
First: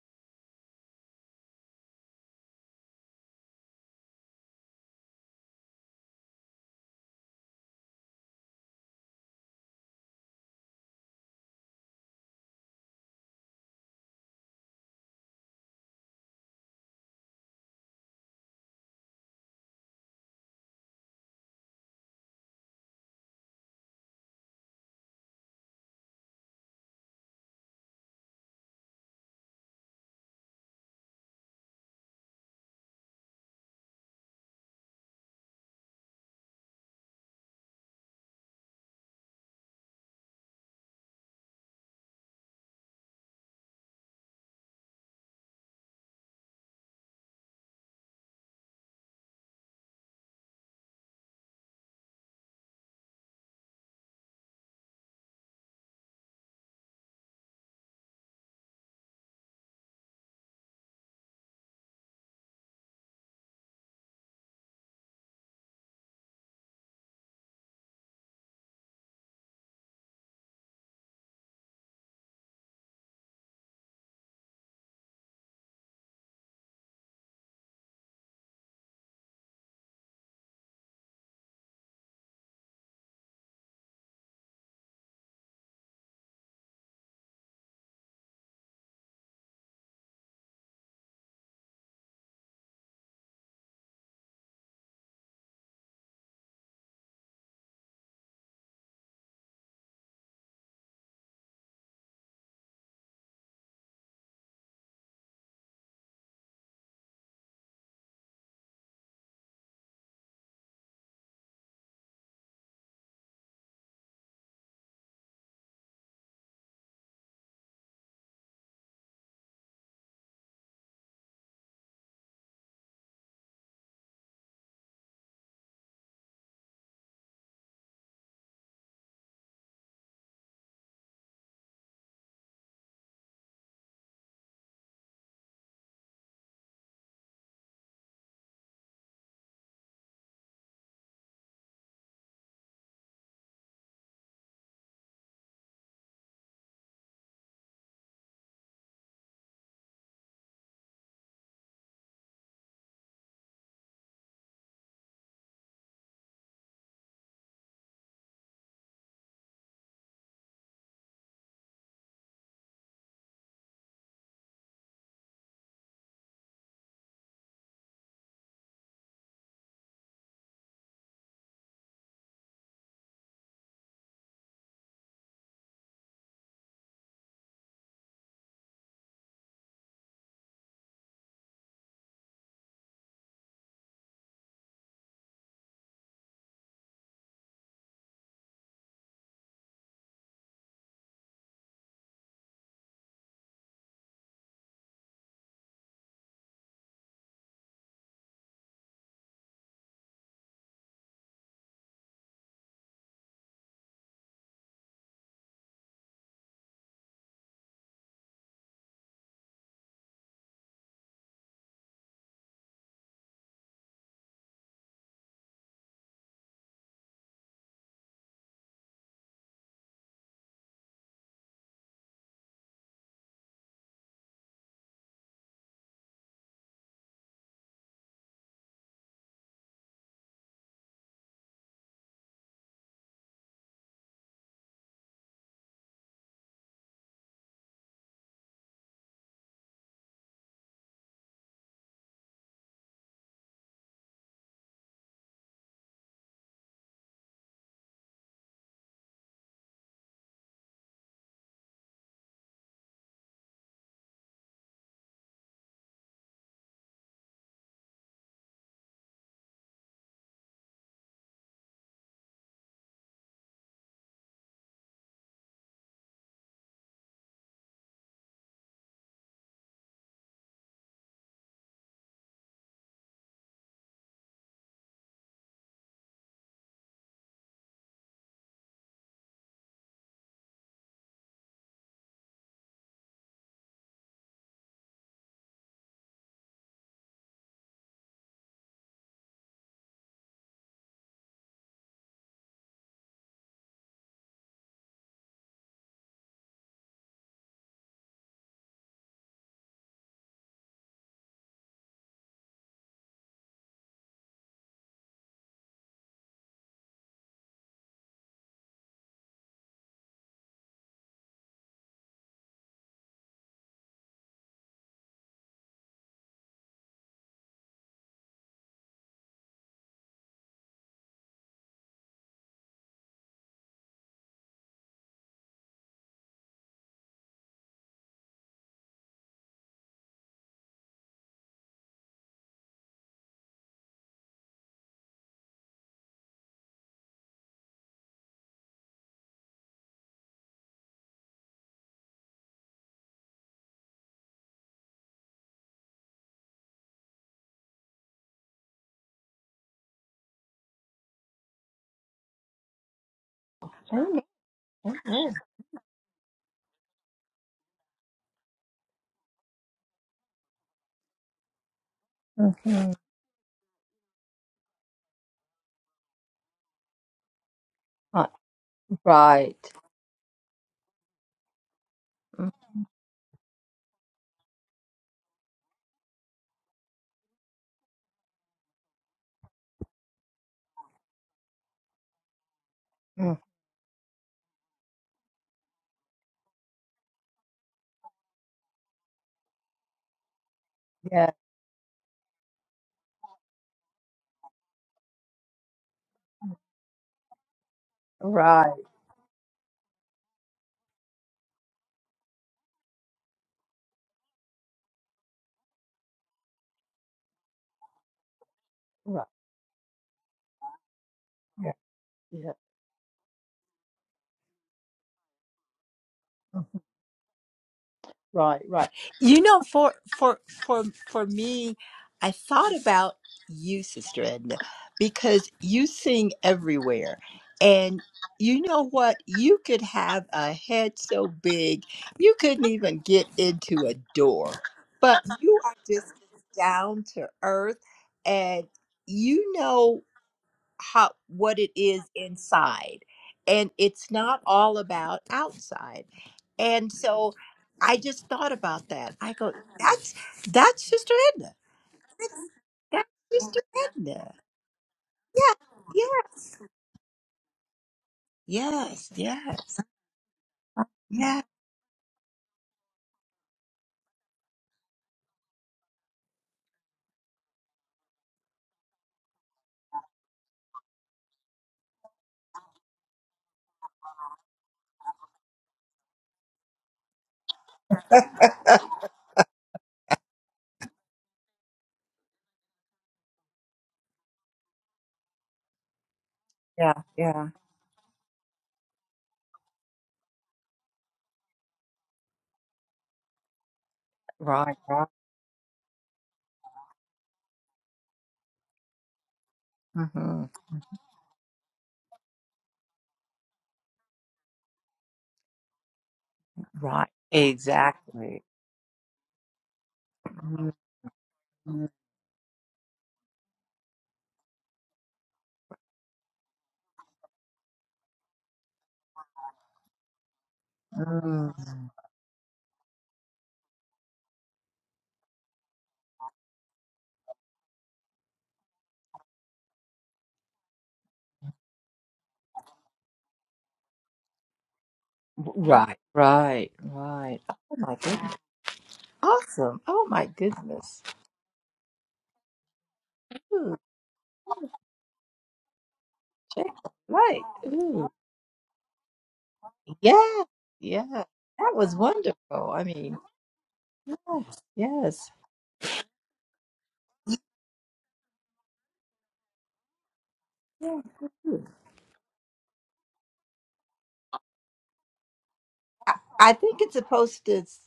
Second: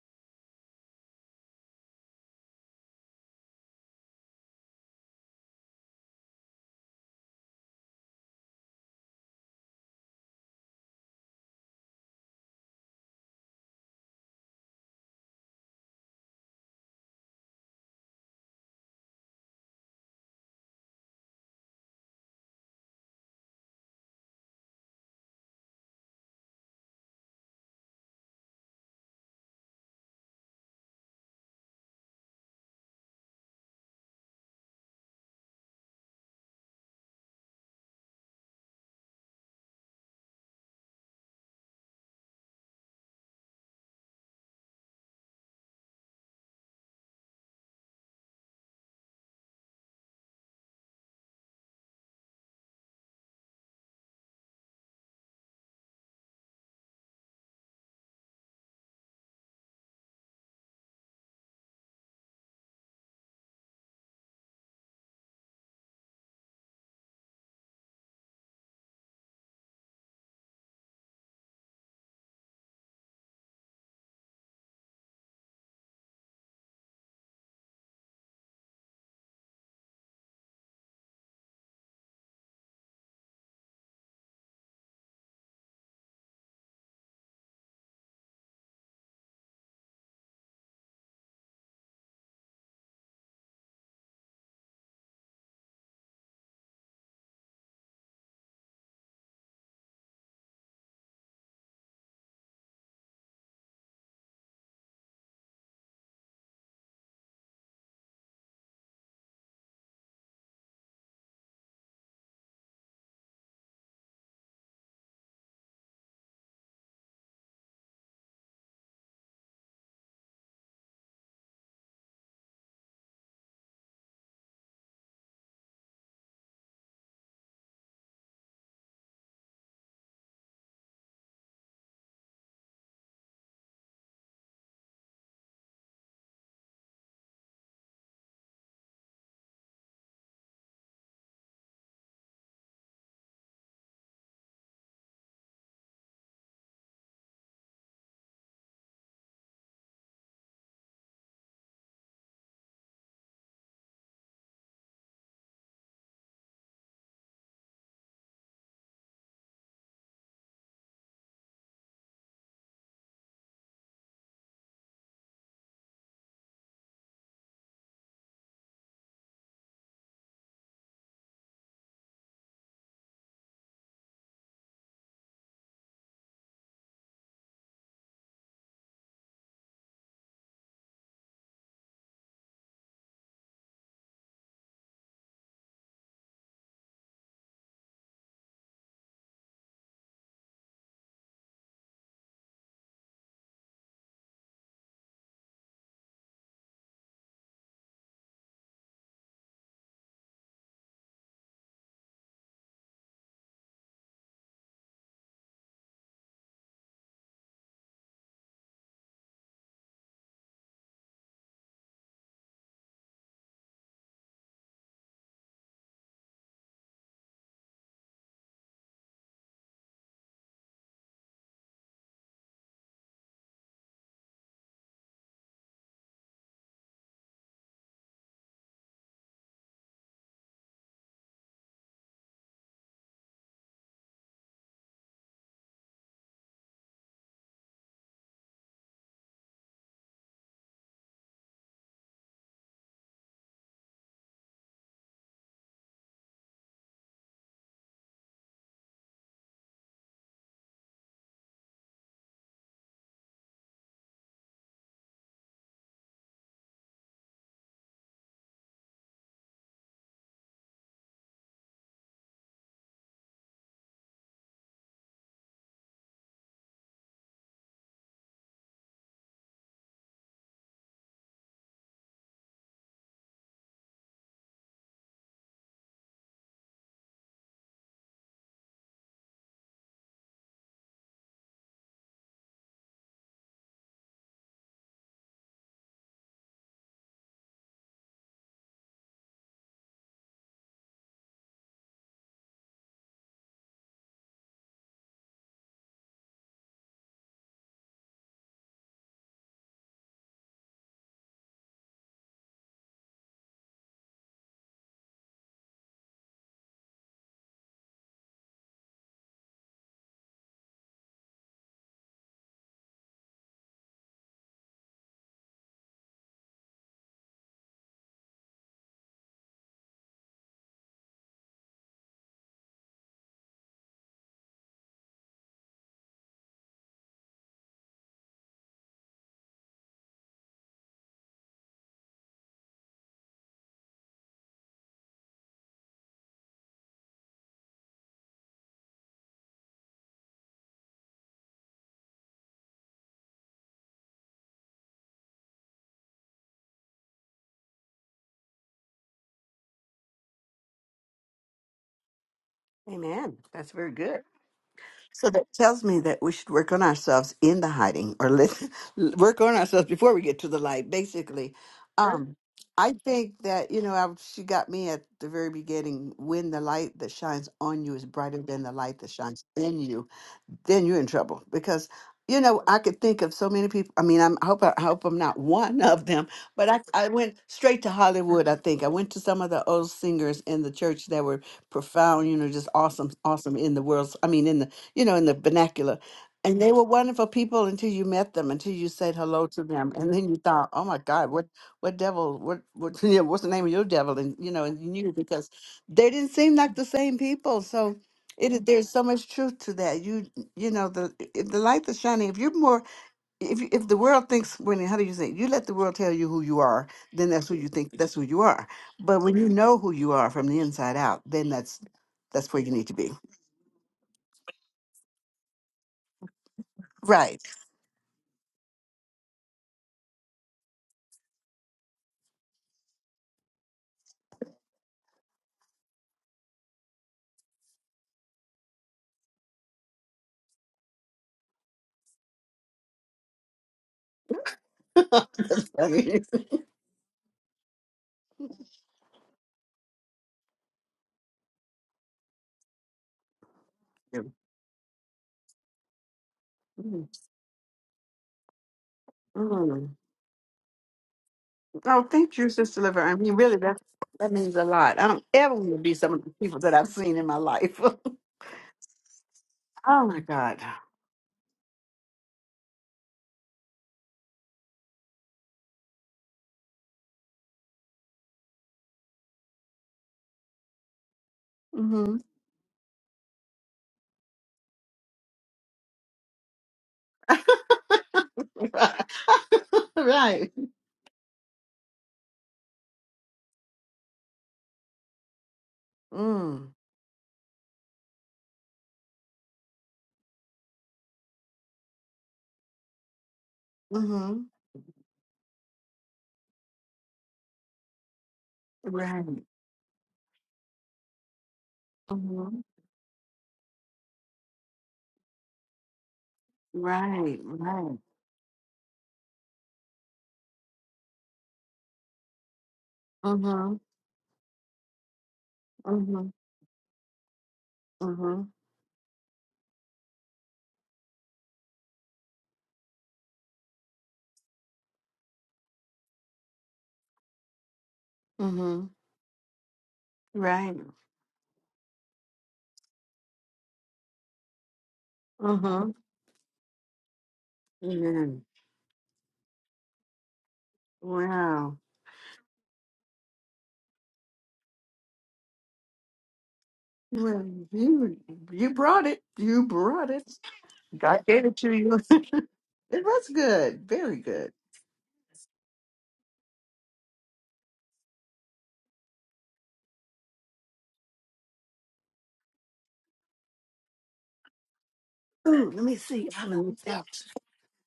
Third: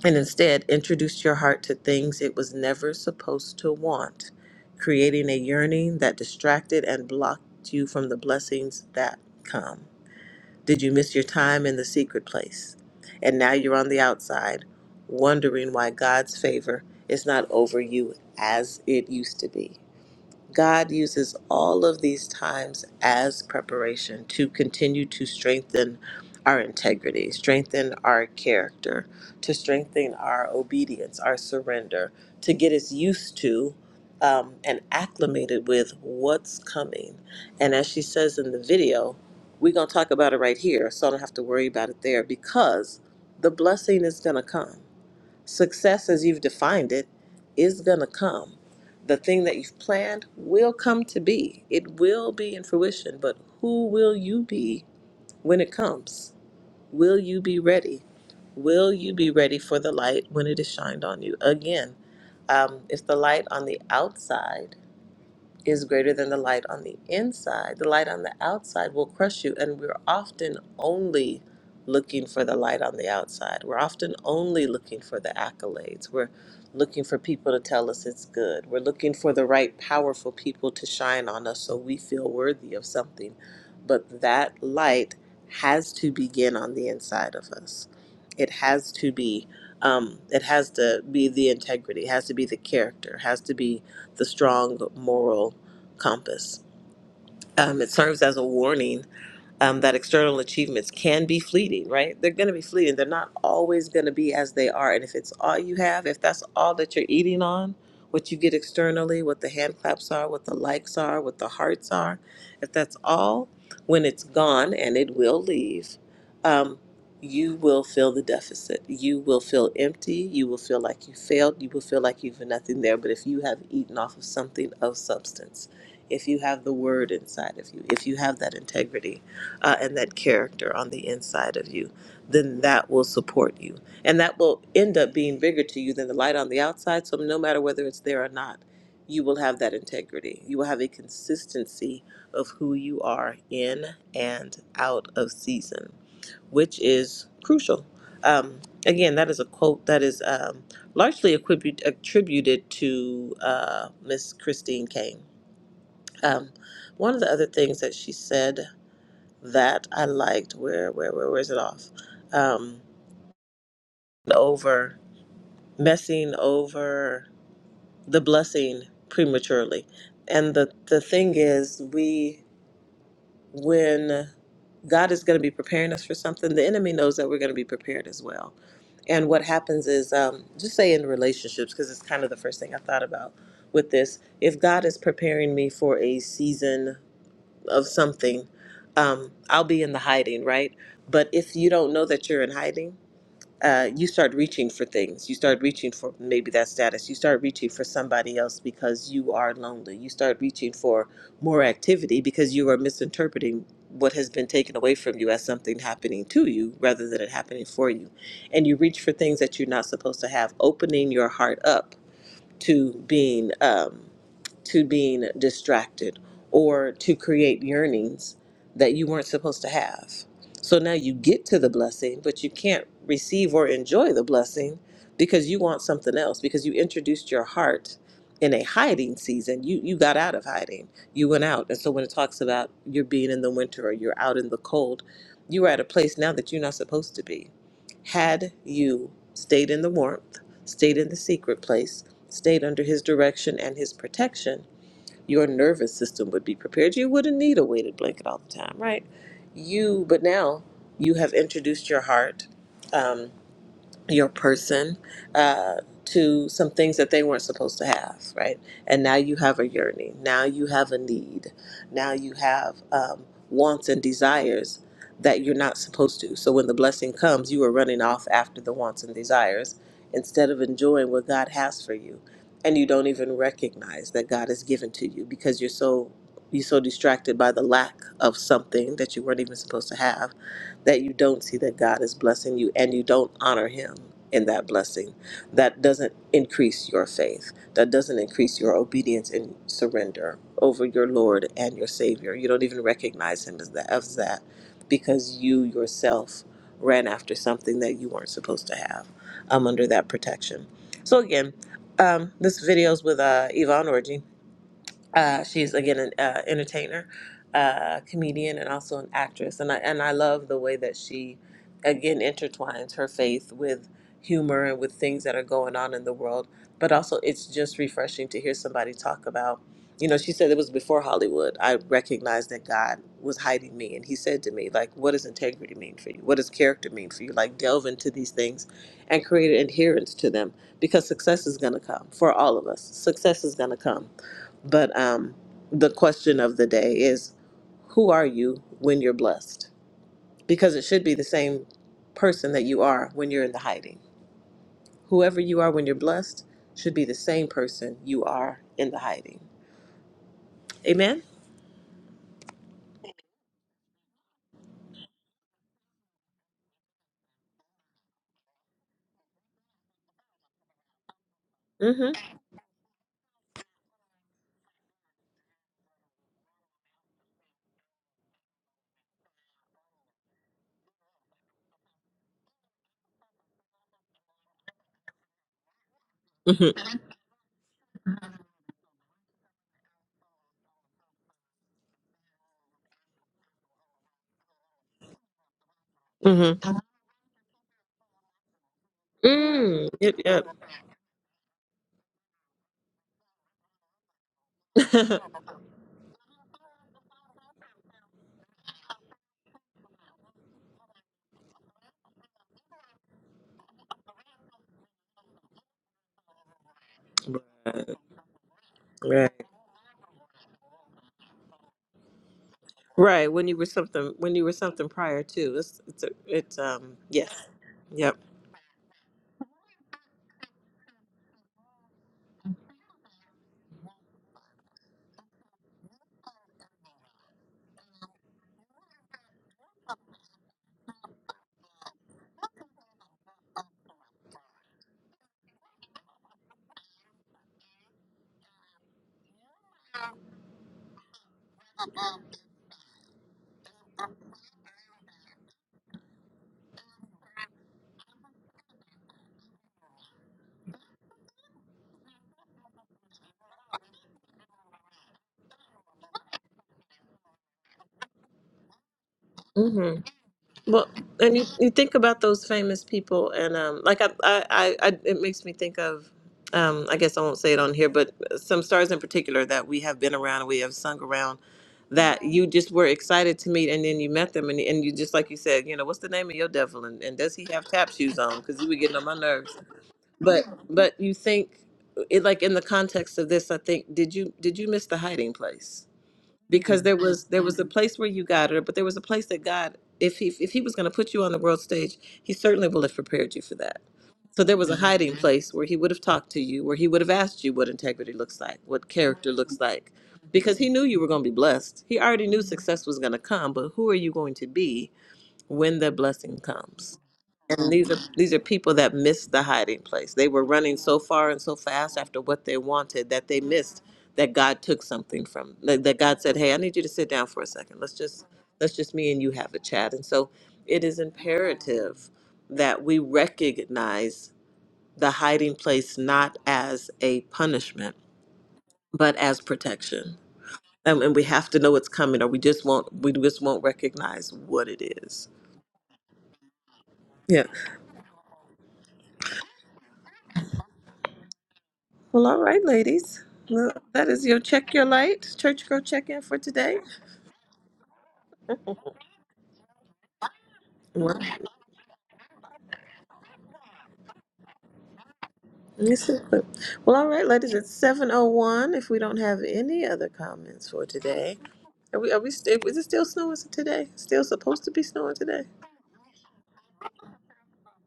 Speaker 1: and instead introduced your heart to things it was never supposed to want, creating a yearning that distracted and blocked you from the blessings that come. Did you miss your time in the secret place? And now you're on the outside, wondering why God's favor is not over you as it used to be. God uses all of these times as preparation to continue to strengthen our integrity, strengthen our character, to strengthen our obedience, our surrender, to get us used to um, and acclimated with what's coming. And as she says in the video, we're going to talk about it right here, so I don't have to worry about it there because the blessing is going to come Success, as you've defined it, is going to come. The thing that you've planned will come to be. It will be in fruition, but who will you be when it comes? Will you be ready? Will you be ready for the light when it is shined on you? Again, um, it's the light on the outside is greater than the light on the inside, the light on the outside will crush you. And we're often only looking for the light on the outside. We're often only looking for the accolades. We're looking for people to tell us it's good. We're looking for the right, powerful people to shine on us so we feel worthy of something. But that light has to begin on the inside of us. It has to be. Um, it has to be the integrity, it has to be the character, it has to be the strong moral compass. Um, it serves as a warning um, that external achievements can be fleeting, right? They're going to be fleeting. They're not always going to be as they are. And if it's all you have, if that's all that you're eating on, what you get externally, what the hand claps are, what the likes are, what the hearts are, if that's all, when it's gone and it will leave, um, you will feel the deficit. You will feel empty. You will feel like you failed. You will feel like you've nothing there. But if you have eaten off of something of substance, if you have the word inside of you, if you have that integrity, uh, and that character on the inside of you, then that will support you. And that will end up being bigger to you than the light on the outside. So, no matter whether it's there or not, you will have that integrity. You will have a consistency of who you are in and out of season, which is crucial. Um, again, that is a quote that is um, largely attribute, attributed to uh, Miss Christine Kane. Um, one of the other things that she said that I liked. Where where where, where is it off? Um, over messing over the blessing prematurely, and the the thing is, we when God is going to be preparing us for something, the enemy knows that we're going to be prepared as well. And what happens is, um, just say in relationships, because it's kind of the first thing I thought about with this. If God is preparing me for a season of something, um, I'll be in the hiding, right? But if you don't know that you're in hiding, uh, you start reaching for things. You start reaching for maybe that status. You start reaching for somebody else because you are lonely. You start reaching for more activity because you are misinterpreting what has been taken away from you as something happening to you rather than it happening for you. And you reach for things that you're not supposed to have, opening your heart up to being. Um, to being distracted or to create yearnings that you weren't supposed to have. So now you get to the blessing, but you can't receive or enjoy the blessing because you want something else, because you introduced your heart in a hiding season. You you got out of hiding. You went out. And so when it talks about you're being in the winter or you're out in the cold, you are at a place now that you're not supposed to be. Had you stayed in the warmth, stayed in the secret place, stayed under his direction and his protection, your nervous system would be prepared. You wouldn't need a weighted blanket all the time, right? You, but now you have introduced your heart. Um, your person uh, to some things that they weren't supposed to have, right? And now you have a yearning. Now you have a need. Now you have um, wants and desires that you're not supposed to. So when the blessing comes, you are running off after the wants and desires instead of enjoying what God has for you. And you don't even recognize that God has given to you because you're so you're so distracted by the lack of something that you weren't even supposed to have that you don't see that God is blessing you and you don't honor Him in that blessing, that doesn't increase your faith. That doesn't increase your obedience and surrender over your Lord and your Savior. You don't even recognize Him as that, as that because you yourself ran after something that you weren't supposed to have um, under that protection. So, again, um, this video is with uh, Yvonne Orji uh, she's again an uh, entertainer, uh, comedian, and also an actress. And I and I love the way that she again intertwines her faith with humor and with things that are going on in the world. But also, it's just refreshing to hear somebody talk about. You know, she said it was before Hollywood. I recognized that God was hiding me, and He said to me, like, "What does integrity mean for you? What does character mean for you? Like, delve into these things, and create an adherence to them, because success is going to come for all of us. Success is going to come." But um, the question of the day is who are you when you're blessed? Because it should be the same person that you are when you're in the hiding. Whoever you are when you're blessed should be the same person you are in the hiding. Amen?
Speaker 2: Amen. That's very good.
Speaker 3: Amen.
Speaker 2: So
Speaker 3: Amen.
Speaker 2: that tells me that we should work on ourselves in the hiding, or let work on ourselves before we get to the light. Basically, Sure.
Speaker 1: Mm-hmm.
Speaker 2: um, I think that you know I, she got me at the very beginning. When the light that shines on you is
Speaker 3: Mhm.
Speaker 2: brighter than the light that shines
Speaker 3: Right.
Speaker 2: in you, then you're in trouble because you
Speaker 3: Mm,
Speaker 2: know I could think of so many people. I mean, I'm, I hope I, I hope I'm not one of them, but I
Speaker 1: Mm-hmm.
Speaker 2: I went straight to Hollywood. I think I went to some of the old singers in the church that were profound, you know, just awesome,
Speaker 3: mm,
Speaker 2: awesome in the world. I mean, in the you know in the vernacular. And
Speaker 1: Mm-hmm.
Speaker 2: they were wonderful people until you met them, until you said hello to
Speaker 1: Mm.
Speaker 2: them, and
Speaker 1: Yep,
Speaker 2: then you
Speaker 1: yep.
Speaker 2: thought, "Oh my God,
Speaker 3: Yeah.
Speaker 2: what, what devil, what, what, you know, what's the name of your devil?" And you know, and you knew because they didn't seem like the same people. So, it is,
Speaker 3: Right.
Speaker 2: there's so much truth to that. You you know the if the light is shining if you're more if you, if the world thinks when how do you say you let the world tell you who you are then that's who you think
Speaker 1: right.
Speaker 2: that's who you are but
Speaker 3: Right.
Speaker 1: Right.
Speaker 2: when you know who you are from the inside out then that's
Speaker 3: Yeah.
Speaker 2: that's where you need to be
Speaker 1: Right. When you were something when you were something prior to. It's it's a, it's
Speaker 3: mm,
Speaker 1: um
Speaker 2: right
Speaker 1: yes. Yep.
Speaker 3: Right. Right. You know, for for for for me, I thought about you, Sister Edna, because you sing everywhere, and you know what? You could have a head so big you couldn't even get into a door, but you
Speaker 2: That's
Speaker 3: are just
Speaker 2: funny.
Speaker 3: down to earth, and you know. how what it is inside and it's
Speaker 2: Mm,
Speaker 3: not all about outside and so i just thought about that i go
Speaker 2: mm.
Speaker 3: that's that's sister edna
Speaker 2: oh thank you sister liver
Speaker 3: that's
Speaker 2: i mean really
Speaker 3: sister
Speaker 2: that that
Speaker 3: edna
Speaker 2: means a lot i don't ever want to be
Speaker 3: yeah
Speaker 2: some of the
Speaker 3: yes
Speaker 2: people that i've seen in my life
Speaker 3: yes yes
Speaker 1: Mhm.
Speaker 2: oh my god
Speaker 1: Well, and
Speaker 3: yeah
Speaker 1: you, you think about those famous people, and um, like I, I, I, I, it makes me think of, um, I guess I won't say it on here, but some stars in particular that we have been around and we have sung around
Speaker 2: hmm
Speaker 1: that you just were excited to meet, and then you met them, and, and you just like you said, you know, what's the name of your devil, and, and does he have tap shoes on? Because you were getting on my nerves. But
Speaker 2: right
Speaker 1: but you think it like in the context of this, I think did you did you miss the hiding place?
Speaker 2: Mm.
Speaker 1: because
Speaker 3: Yeah,
Speaker 1: there was there
Speaker 3: yeah,
Speaker 1: was a place where you got it, but there was a place that God, if he if he was going to put you on the world stage, he certainly will have prepared you for that.
Speaker 2: mm-hmm
Speaker 1: So there was a
Speaker 3: right, right,
Speaker 1: hiding place where he would have talked to you, where he would have asked you what integrity looks like, what
Speaker 2: right
Speaker 1: character looks like,
Speaker 3: hmm
Speaker 1: because he knew you were going to be blessed. He already knew
Speaker 2: mm-hmm
Speaker 1: success was going to come, but who are you going to be when the blessing comes?
Speaker 3: right,
Speaker 2: Right,
Speaker 1: and these
Speaker 2: right.
Speaker 1: are these are
Speaker 3: exactly,
Speaker 1: people that missed the hiding place they were
Speaker 3: Mhm,
Speaker 1: running so far and so fast after what they wanted that they
Speaker 2: Mm-hmm.
Speaker 1: missed that god took something from that that god
Speaker 2: Mm-hmm.
Speaker 1: said hey i need you to sit down for a second let's just
Speaker 2: Mm-hmm.
Speaker 1: let's just me and you have a chat and so it is
Speaker 3: mhm.
Speaker 1: imperative that we recognize the hiding place not as a punishment
Speaker 2: Mm-hmm.
Speaker 1: but as protection
Speaker 2: Right.
Speaker 1: and, and we have to know it's coming or we just won't we just won't recognize what it is
Speaker 2: Mm-hmm.
Speaker 3: right, right, right.
Speaker 1: Yeah.
Speaker 3: Oh my goodness,
Speaker 2: Amen.
Speaker 3: awesome! Oh my goodness,
Speaker 2: Wow.
Speaker 1: Well, all right, ladies. Well,
Speaker 3: ooh,
Speaker 1: that is your check your light church girl check in for
Speaker 3: check
Speaker 1: today.
Speaker 3: the
Speaker 2: Well,
Speaker 3: light,
Speaker 2: you you brought it. You brought it.
Speaker 3: Yeah, yeah.
Speaker 1: Well,
Speaker 2: God gave it
Speaker 3: That
Speaker 2: to
Speaker 3: was
Speaker 2: you. it
Speaker 3: wonderful. I mean,
Speaker 2: was good. Very good.
Speaker 3: yes, yes.
Speaker 1: this is Well, all right, ladies. It's seven oh one. If we don't have any other comments for
Speaker 3: Yeah, good.
Speaker 1: today,
Speaker 3: food.
Speaker 1: are we? Are we? St- is it still snowing today? Still supposed to be snowing today?
Speaker 2: Ooh, let me see. I
Speaker 3: I think
Speaker 2: looked
Speaker 3: it's
Speaker 2: out.
Speaker 3: supposed to s-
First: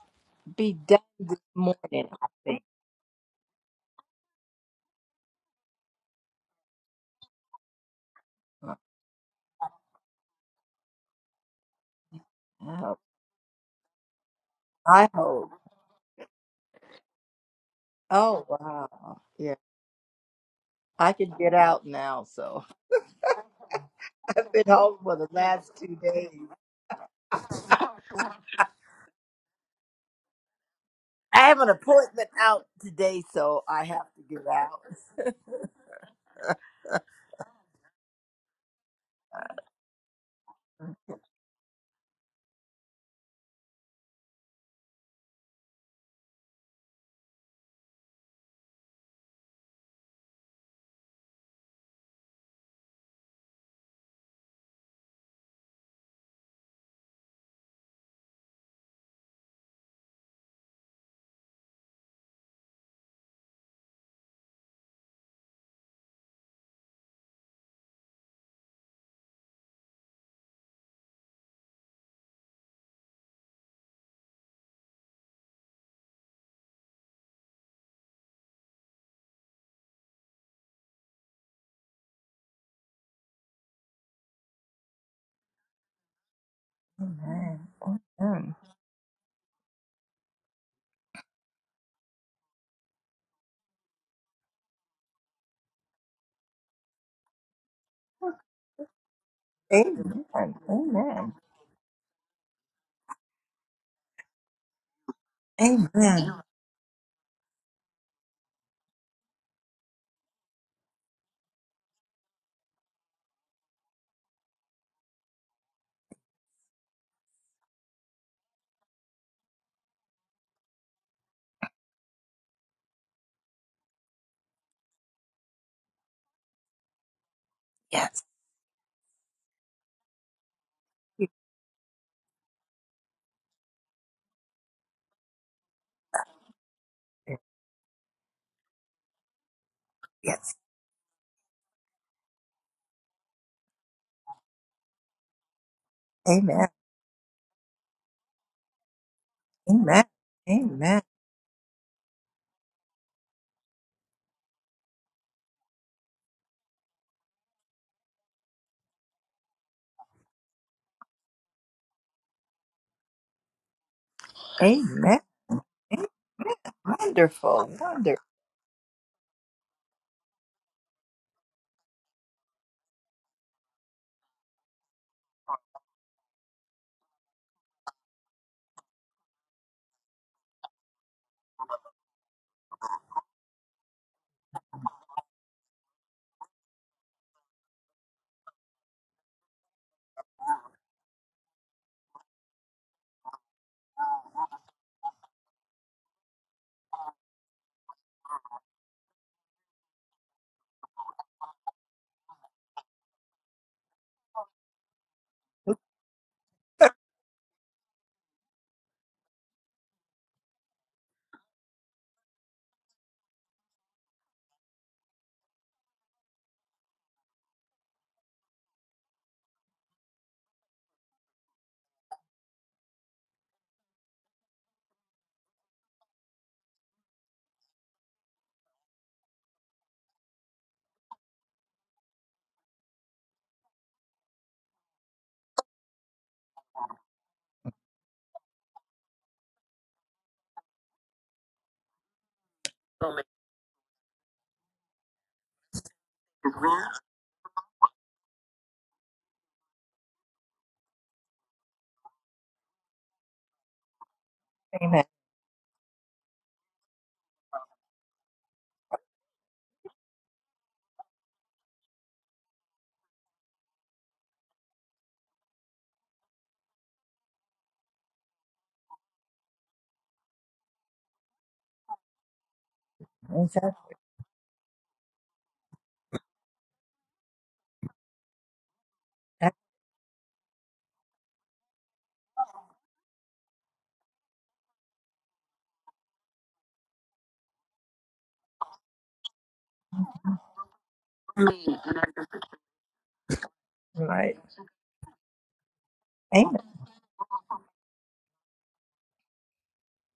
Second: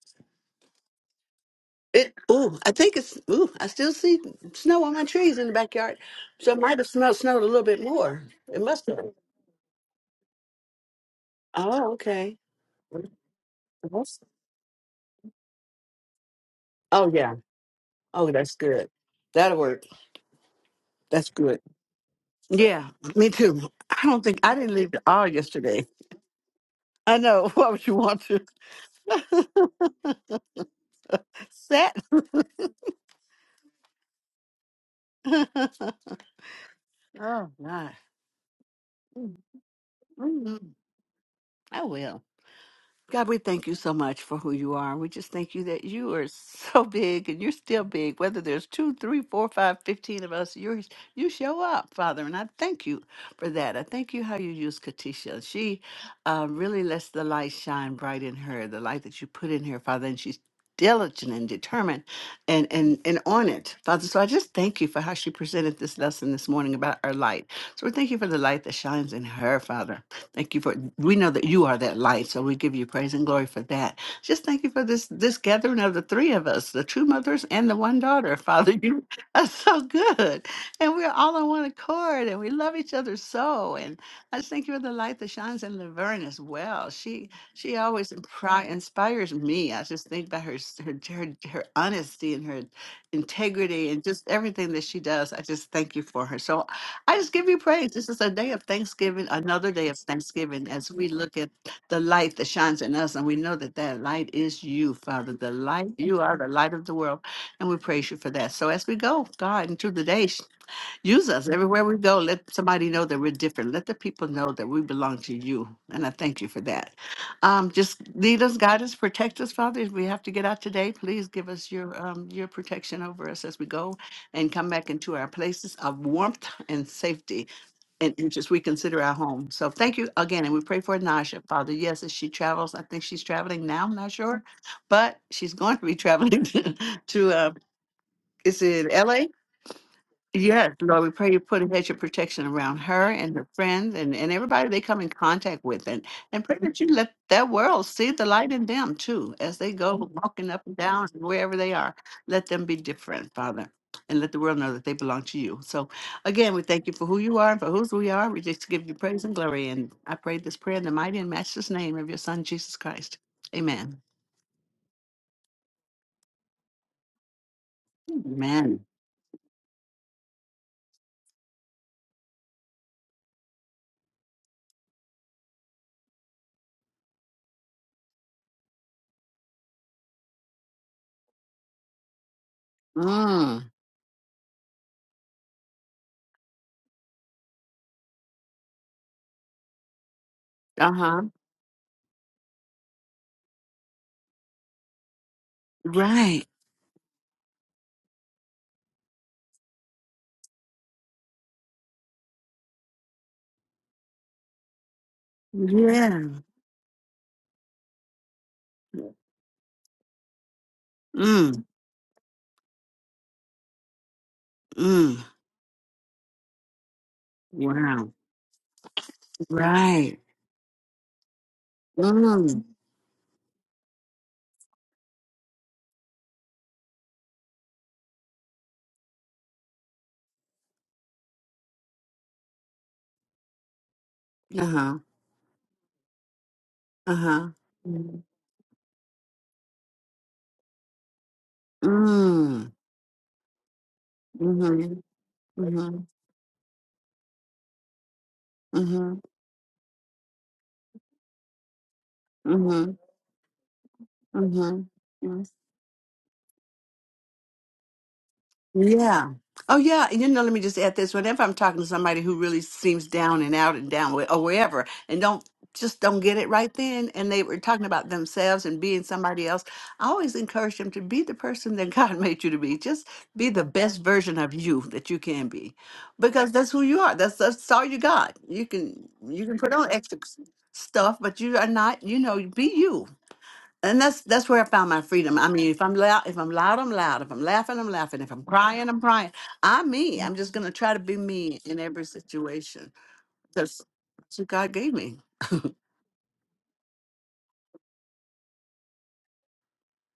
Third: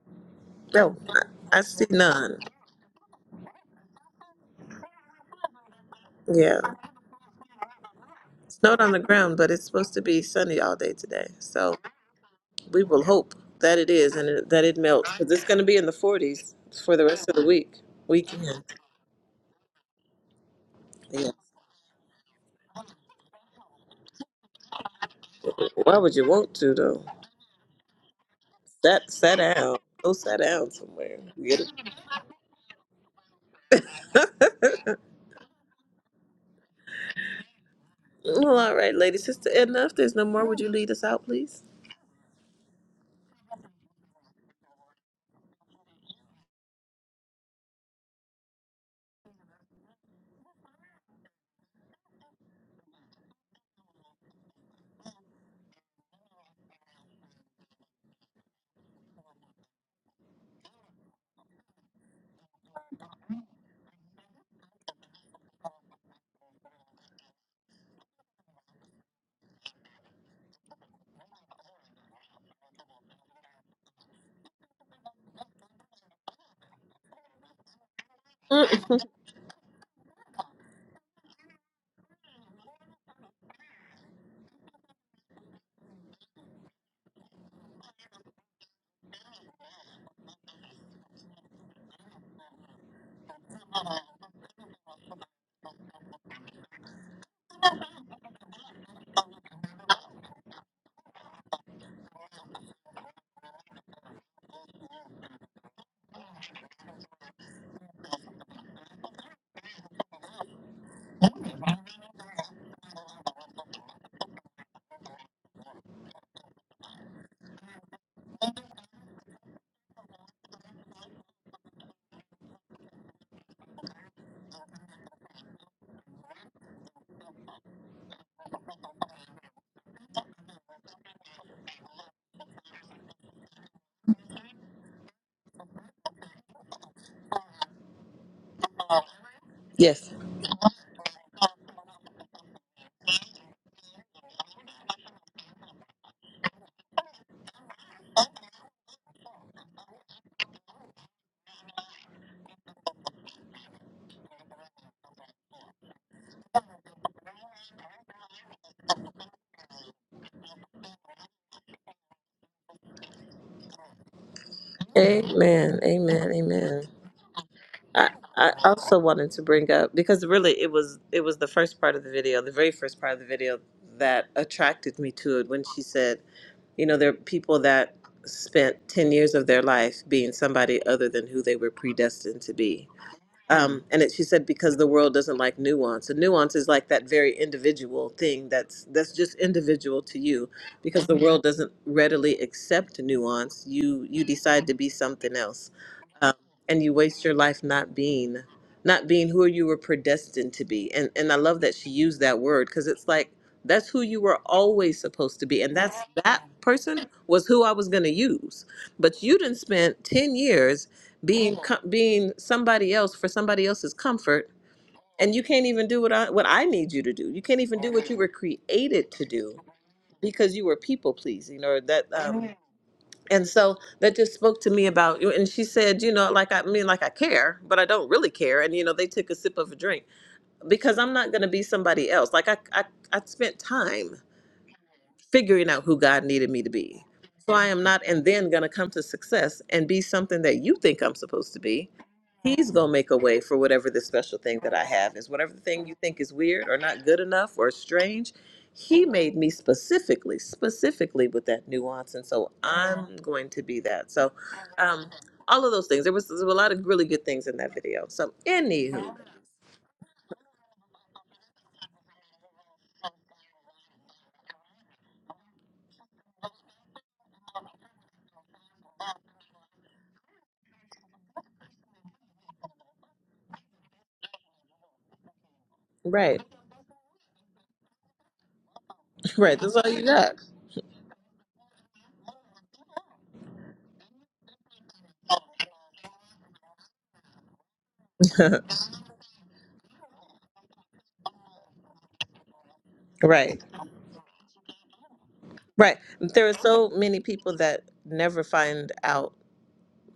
Speaker 3: be
Speaker 1: No,
Speaker 3: done this
Speaker 1: I I see
Speaker 3: morning.
Speaker 2: It
Speaker 3: I
Speaker 1: none.
Speaker 2: ooh,
Speaker 3: think.
Speaker 2: I think it's ooh, I still see snow on my trees in the backyard. So it
Speaker 1: Yeah,
Speaker 2: might have smelled snowed a little bit more. It
Speaker 1: snowed
Speaker 2: must
Speaker 1: on the
Speaker 2: have.
Speaker 1: ground, but it's supposed to be sunny all day today. So
Speaker 2: Oh, okay.
Speaker 3: I
Speaker 1: we
Speaker 3: hope.
Speaker 1: will hope that it is
Speaker 2: That's-
Speaker 1: and it, that it melts
Speaker 3: I
Speaker 1: because it's
Speaker 3: hope.
Speaker 1: going to be in the forties for the
Speaker 2: Oh
Speaker 1: rest
Speaker 2: yeah.
Speaker 1: of the week
Speaker 2: Oh,
Speaker 3: Oh,
Speaker 2: that's
Speaker 1: weekend.
Speaker 2: good.
Speaker 3: wow. Yeah.
Speaker 2: That'll work.
Speaker 3: I
Speaker 2: That's
Speaker 1: Yeah.
Speaker 3: can get
Speaker 2: good.
Speaker 3: out now, so
Speaker 2: Yeah, me too. I don't think
Speaker 3: I've
Speaker 2: I
Speaker 3: been
Speaker 2: didn't leave
Speaker 3: home
Speaker 2: the
Speaker 3: for the
Speaker 2: R
Speaker 3: last
Speaker 2: yesterday.
Speaker 1: Why
Speaker 3: two
Speaker 1: would you
Speaker 3: days.
Speaker 1: want to though?
Speaker 2: I know. Why would you want to?
Speaker 1: That sat down. Go sat down somewhere.
Speaker 3: I
Speaker 1: Get
Speaker 3: have an
Speaker 1: it.
Speaker 2: Set.
Speaker 3: appointment out today, so I have to get out.
Speaker 2: oh, God.
Speaker 1: well, all right, ladies.
Speaker 2: Mm,
Speaker 1: It's enough. There's no
Speaker 2: mm,
Speaker 1: more. Would
Speaker 2: mm.
Speaker 1: you lead us
Speaker 3: Mhm.
Speaker 1: out, please?
Speaker 2: I will. God, we thank you so much for who you are. We just thank you that you are so big and you're still big. Whether there's two, three, four, five, fifteen of us, you you show up, Father, and I thank you for that. I thank you how you use Katisha. She uh, really lets the light shine bright in her, the light that you put in her, Father, and she's diligent and determined and and and on it father so i just thank you for how she presented this lesson this morning about our light so we thank you for the light that shines in her father Thank you for we know that you are that light, so we give you praise and glory for that. Just thank you for this this gathering of the three of us, the two mothers and the one daughter. Father,
Speaker 1: Mm.
Speaker 2: you are so good, and we're all on one accord, and we love each other so. And I just thank you for the light that shines in Laverne as well. She
Speaker 3: Amen.
Speaker 2: she always
Speaker 3: Amen.
Speaker 2: impri- inspires me. I just think about her s- her her, her honesty and her integrity and just everything that she does. I just thank you for her. So I just give you praise. This is a day of thanksgiving, another day of
Speaker 3: Amen.
Speaker 2: thanksgiving as we
Speaker 3: Amen.
Speaker 2: look at the light that shines in us. And we know that that light is you, Father. The light, you are
Speaker 3: Amen.
Speaker 2: the light of the world. And we praise you for that. So as we go, God, into the day, Use us everywhere we go. Let somebody know that we're different. Let the people know that we belong to you. And I thank you for that. Um, just lead us, guide us, protect us, Father. If we have to get out today, please give us your um, your protection over us as we go and come back into our places of warmth and safety and,
Speaker 3: Yes.
Speaker 2: and just we consider our home. So thank you again. And we pray for Nasha, Father. Yes, as she travels, I think she's traveling now, I'm not sure, but she's going to be traveling to, uh, is it LA?
Speaker 1: Yes.
Speaker 3: Yes.
Speaker 2: Yes, Lord, we pray you put a hedge of protection around her and her friends and, and everybody they come in contact with. And, and pray
Speaker 3: Amen.
Speaker 2: that you let that world see the light in them too as they
Speaker 3: Amen.
Speaker 2: go walking up and
Speaker 3: Amen.
Speaker 2: down and wherever they are. Let them be different, Father, and let the world know that they belong to you. So, again, we thank you for who you are and for whose we are. We just give you praise and glory. And I pray this prayer in the mighty and matchless name of your Son, Jesus Christ. Amen.
Speaker 3: Amen.
Speaker 1: Amen.
Speaker 3: Amen.
Speaker 1: Amen. Amen.
Speaker 3: Wonderful.
Speaker 1: I,
Speaker 3: Wonderful.
Speaker 1: I
Speaker 2: Amen.
Speaker 1: also wanted to bring up because really it was it was the first part of the video, the very first part of the video that attracted me to it when she said, you know, there are people that spent 10 years of their life being somebody other than who they were predestined to be
Speaker 2: Mm,
Speaker 1: um, and it, she said because the world doesn't like nuance and nuance is like that very individual thing that's that's just individual to you
Speaker 2: uh
Speaker 1: because the
Speaker 2: huh.
Speaker 1: world doesn't readily accept nuance you you decide to be something else um,
Speaker 2: Right.
Speaker 1: and you waste your life not being not being who you were predestined to be and and i love that she used that word because it's like that's who you were always supposed to be and that's
Speaker 2: Yeah.
Speaker 1: that person was who i was going to use but you didn't spend 10 years being
Speaker 2: Mm,
Speaker 1: co- being somebody else for somebody else's comfort
Speaker 2: mm.
Speaker 1: and you can't even do what i what i need you to do you can't even do what
Speaker 2: Wow.
Speaker 1: you were created to do
Speaker 2: Right.
Speaker 1: because you were people pleasing or that um,
Speaker 2: Mm.
Speaker 1: and so that just spoke to me about and she said you know like i I mean like i care but i don't really care and you know they took a sip of a drink because i'm not going to be somebody else like I, I i spent time
Speaker 2: Uh huh.
Speaker 1: figuring out who god needed me to be
Speaker 2: Uh huh.
Speaker 1: so i am not
Speaker 2: Mm.
Speaker 1: and then going to come to success and be something that you think i'm supposed to be
Speaker 2: Mm.
Speaker 1: He's going to make a way for whatever this special thing that I
Speaker 2: Mm-hmm.
Speaker 1: have is. Whatever the thing you
Speaker 2: Mm-hmm.
Speaker 1: think is weird or not good enough or strange, He
Speaker 2: Mm-hmm.
Speaker 1: made me specifically, specifically with that nuance. And so
Speaker 2: Mm-hmm.
Speaker 1: I'm going to be that. So,
Speaker 3: Amen.
Speaker 1: um,
Speaker 2: Mm-hmm.
Speaker 1: all of those things. There was, there were a lot of really good things in that video. So, anywho,
Speaker 2: Yeah. Oh, yeah. and You know, let me just add this. Whenever I'm talking to somebody who really seems down and out and down with, or wherever, and don't just don't get it right then, and they were talking about themselves and being somebody else, I always encourage them to be the person that God made you to be. Just be
Speaker 3: Is
Speaker 2: the
Speaker 3: that,
Speaker 2: best version of you that you can be,
Speaker 1: right,
Speaker 2: because that's who you are. That's that's all you got. You can you
Speaker 3: that's
Speaker 2: can
Speaker 1: right.
Speaker 2: put
Speaker 1: That's
Speaker 2: on
Speaker 1: all you
Speaker 2: extra
Speaker 1: got.
Speaker 2: s- stuff, but you are not. You know, be you and that's that's where I found my freedom. I mean, if I'm loud, if I'm loud, I'm loud. If I'm laughing, I'm laughing. If I'm crying, I'm crying. I'm me. I'm just gonna try to be me in every situation.
Speaker 1: right,
Speaker 2: That's that's
Speaker 3: right?
Speaker 2: what God gave me.
Speaker 1: right. There are
Speaker 3: Amen.
Speaker 1: so many people that never find out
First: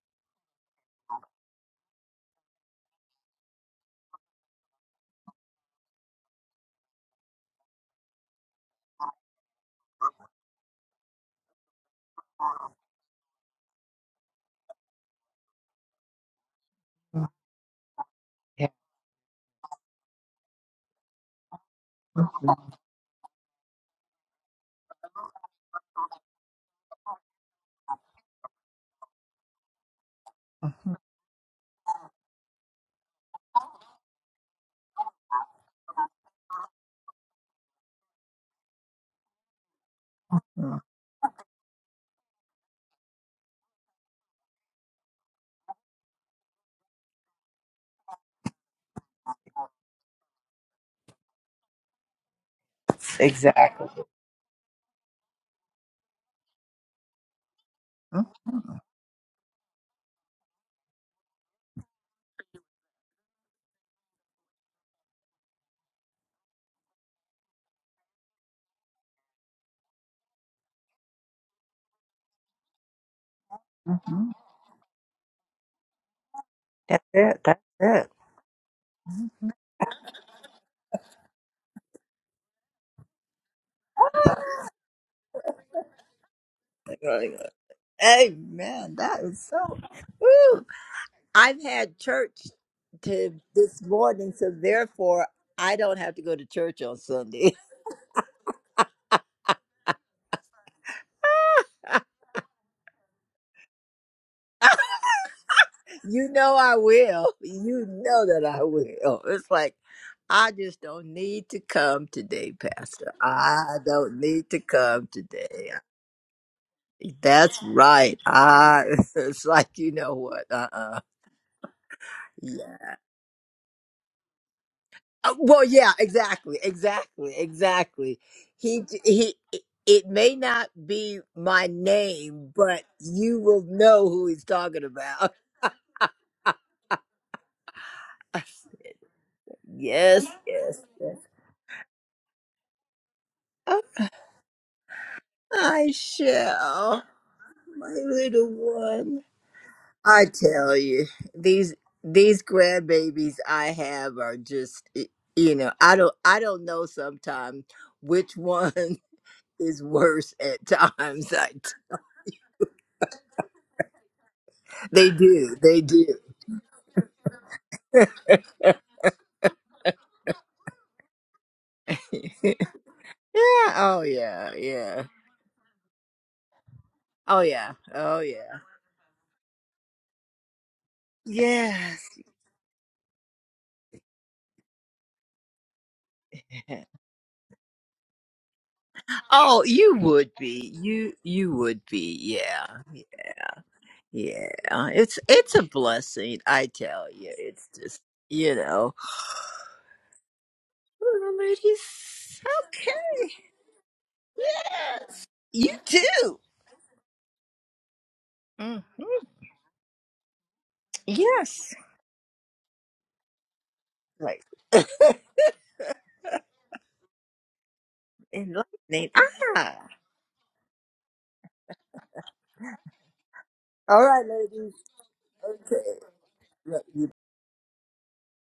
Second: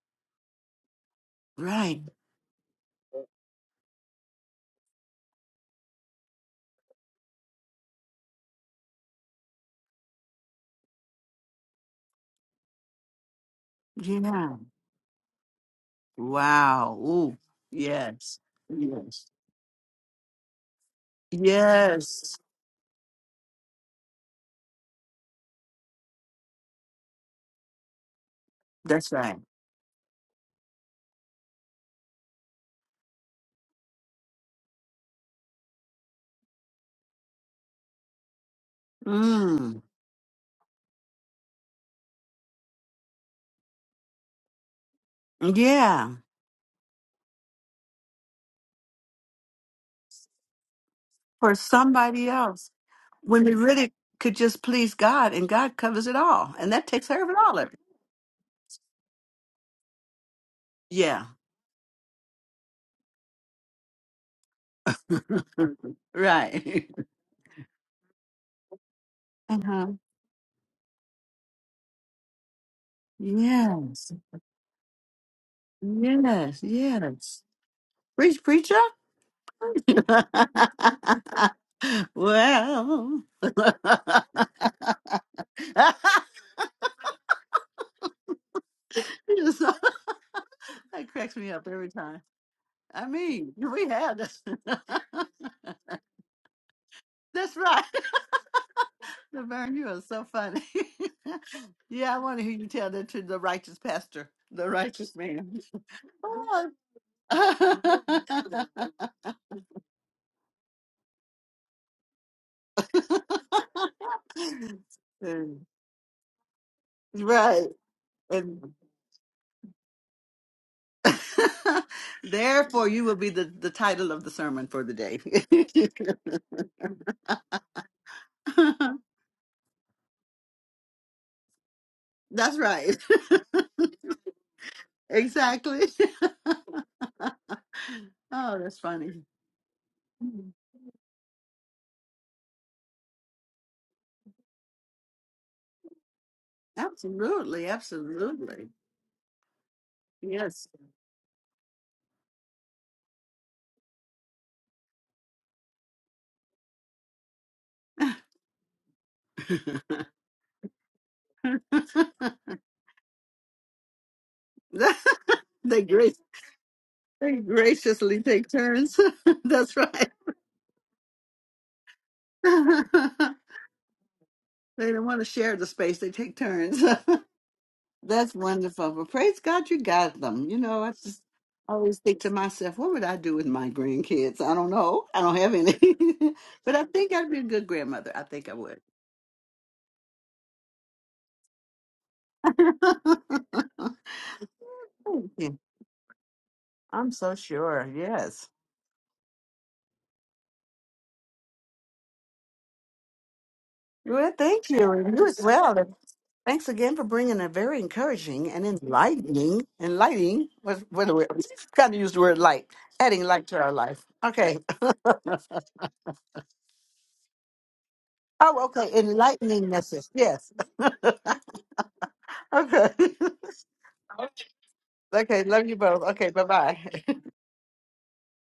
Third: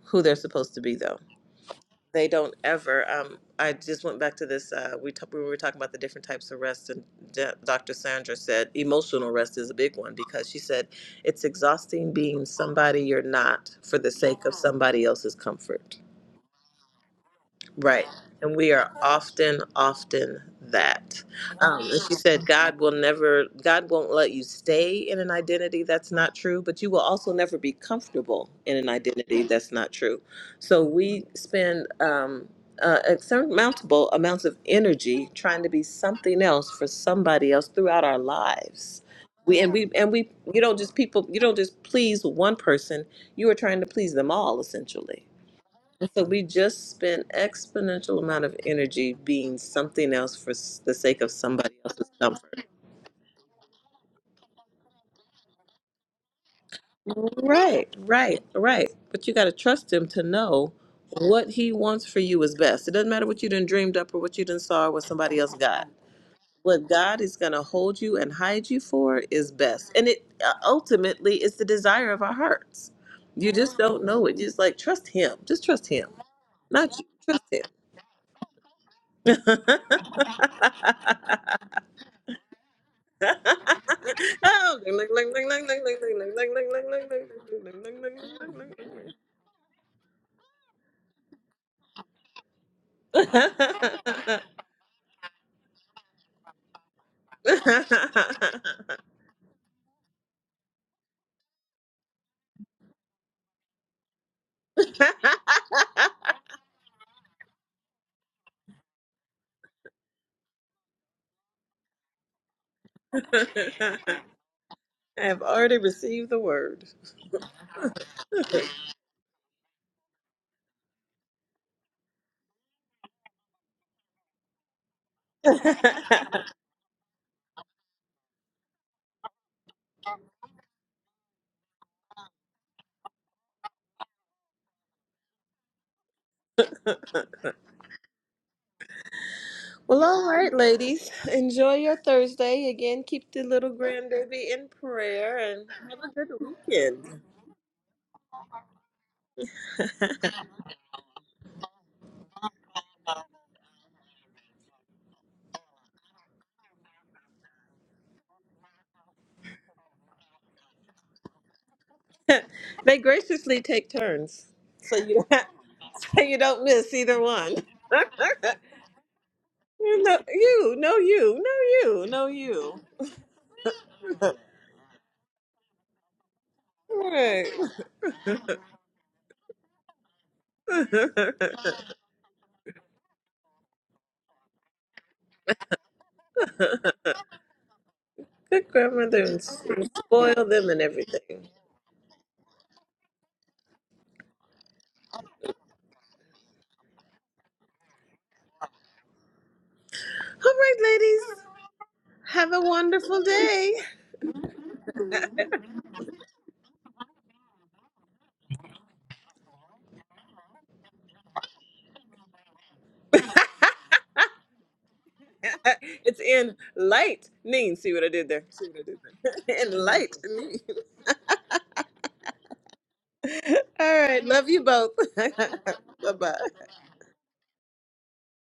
Speaker 1: who they're supposed to be, though
Speaker 2: Right.
Speaker 1: They don't ever. Um, I just went back to this. Uh, we t- we were talking about the different types of rest, and D- Dr. Sandra said emotional rest is a big one because she said it's exhausting being somebody you're not for the sake of
Speaker 2: Yeah.
Speaker 1: somebody else's comfort.
Speaker 2: Wow. Ooh.
Speaker 1: Right.
Speaker 2: Yes.
Speaker 1: And
Speaker 3: Yeah.
Speaker 1: we are
Speaker 2: Yes.
Speaker 1: often, often that. Um, and she
Speaker 2: Yes.
Speaker 3: Mm-hmm.
Speaker 1: said, God will never, God won't let you stay in an identity that's not true, but you will also never be comfortable in an
Speaker 2: That's right.
Speaker 1: identity that's not true. So
Speaker 3: Mm-hmm.
Speaker 1: we spend um, uh, insurmountable amounts of energy trying to be something else for somebody else throughout our lives. We, and
Speaker 2: Mm.
Speaker 1: we and we you don't just people you don't just please one person you are trying to please them all essentially And
Speaker 2: Yeah.
Speaker 1: so we just spend exponential amount of energy being something else for s- the sake of
Speaker 2: For
Speaker 1: somebody else's
Speaker 2: somebody
Speaker 1: comfort.
Speaker 2: else. When we
Speaker 3: Exactly.
Speaker 2: really could just please God and God covers it all. And that takes care of it all. Of it.
Speaker 1: Right, right, right. But you got to trust him to know
Speaker 2: Yeah.
Speaker 1: what he wants for you is best. It doesn't matter what you done dreamed up or what you done saw or what somebody else got.
Speaker 2: Right.
Speaker 1: What God is going to hold you and hide you for is
Speaker 2: huh.
Speaker 1: best. And it uh, ultimately is the desire of our hearts. You just don't
Speaker 2: Yes,
Speaker 1: know
Speaker 3: Mhm.
Speaker 1: it. Just like trust him. Just trust him.
Speaker 2: yes,
Speaker 1: Not you.
Speaker 3: That's it.
Speaker 2: yes.
Speaker 1: Trust
Speaker 3: That's
Speaker 1: him.
Speaker 3: it.
Speaker 2: Preach, preacher. well,
Speaker 1: Oh, ding, ding, ding, ding, ding, ding, ding, ding, ding, ding, ding,
Speaker 3: Really good.
Speaker 1: ding, ding, ding, ding, ding, ding, ding,
Speaker 3: Amen. That is
Speaker 2: Just-
Speaker 3: so. Woo.
Speaker 2: that cracks me
Speaker 3: I've
Speaker 2: up every
Speaker 3: had
Speaker 2: time.
Speaker 3: church
Speaker 2: I
Speaker 3: to
Speaker 2: mean,
Speaker 3: this
Speaker 2: we had
Speaker 3: morning,
Speaker 2: this.
Speaker 3: so therefore I don't have to go to church on Sunday.
Speaker 2: That's
Speaker 1: ding,
Speaker 2: right. Laverne, you are so funny. yeah, I want to hear you tell that to the righteous pastor, the righteous man.
Speaker 3: you know I
Speaker 2: Oh.
Speaker 3: will. You know that I will. It's like I just don't need to come today, Pastor. I don't need to come
Speaker 1: I have
Speaker 3: today.
Speaker 1: already received the word.
Speaker 3: That's
Speaker 2: right.
Speaker 3: right.
Speaker 2: And
Speaker 3: I. It's like you know what? Uh. uh
Speaker 2: Therefore, you will be the, the title of the sermon for the day.
Speaker 3: Uh, well, yeah, exactly, exactly, exactly. He he. It may not be my name,
Speaker 2: That's
Speaker 3: but
Speaker 2: right.
Speaker 3: you will know who he's talking about.
Speaker 2: exactly. oh, that's funny.
Speaker 1: well,
Speaker 3: Yes,
Speaker 1: all right,
Speaker 3: yes,
Speaker 1: ladies.
Speaker 3: yes.
Speaker 1: Enjoy your Thursday. Again, keep the little
Speaker 3: Oh,
Speaker 1: grandbaby in prayer and
Speaker 3: I
Speaker 1: have a good
Speaker 3: shall,
Speaker 1: weekend.
Speaker 2: Absolutely.
Speaker 3: my little
Speaker 2: Absolutely.
Speaker 3: one. I
Speaker 2: Yes.
Speaker 3: tell you, these these grandbabies I have are just, y- you know, I don't I don't know sometimes which one is worse at times.
Speaker 1: they graciously take turns,
Speaker 2: they,
Speaker 1: so
Speaker 3: They
Speaker 1: you
Speaker 3: do. They do.
Speaker 2: gra-
Speaker 1: do you don't miss either
Speaker 2: they
Speaker 1: one.
Speaker 2: graciously take turns. that's
Speaker 1: You
Speaker 2: right.
Speaker 1: know, you, no, you, no, you, no,
Speaker 3: yeah.
Speaker 1: you.
Speaker 2: they
Speaker 3: Oh yeah. Yeah.
Speaker 2: don't want to share the space, they take turns.
Speaker 3: Oh
Speaker 1: Right.
Speaker 3: yeah. Oh
Speaker 2: That's
Speaker 3: yeah.
Speaker 2: wonderful. Well, praise God you got them. You know, I just always
Speaker 3: Yes.
Speaker 2: think to myself, what would I do with my grandkids? I don't know. I don't have any. but I think I'd be a good grandmother. I think I
Speaker 1: Good
Speaker 2: would.
Speaker 1: grandmother and
Speaker 3: Oh, you would
Speaker 1: spoil them
Speaker 3: be.
Speaker 1: and
Speaker 3: You
Speaker 1: everything.
Speaker 3: you would be. Yeah. Yeah. It's
Speaker 2: Thank
Speaker 3: it's
Speaker 2: you.
Speaker 3: a blessing. I
Speaker 2: I'm
Speaker 3: tell you.
Speaker 2: so
Speaker 3: It's
Speaker 2: sure.
Speaker 3: just
Speaker 2: Yes.
Speaker 3: you know.
Speaker 1: All right,
Speaker 3: Oh,
Speaker 1: ladies.
Speaker 3: ladies.
Speaker 1: Have a wonderful
Speaker 3: Okay.
Speaker 1: day.
Speaker 2: Well, thank you. And
Speaker 3: Yes.
Speaker 2: you as well.
Speaker 3: You
Speaker 2: And
Speaker 3: too.
Speaker 2: thanks again for bringing a very encouraging and
Speaker 3: Mhm.
Speaker 2: enlightening, enlightening, what, what do we,
Speaker 3: Yes.
Speaker 2: kind of use the word light, adding light to our life.
Speaker 3: Right.
Speaker 2: Okay.
Speaker 1: it's in lightning. See what I did there?
Speaker 2: Oh,
Speaker 1: See what I
Speaker 2: okay.
Speaker 1: did
Speaker 3: enlightening.
Speaker 1: there?
Speaker 2: Enlightening
Speaker 3: Ah.
Speaker 1: in
Speaker 2: message. Yes.
Speaker 1: lightning.
Speaker 2: Okay.
Speaker 3: All
Speaker 1: All right.
Speaker 3: right,
Speaker 1: Love you
Speaker 3: ladies.
Speaker 1: both.
Speaker 2: Okay, love you both.
Speaker 1: bye
Speaker 2: Okay, bye
Speaker 1: bye.
Speaker 2: bye.
Speaker 3: Okay.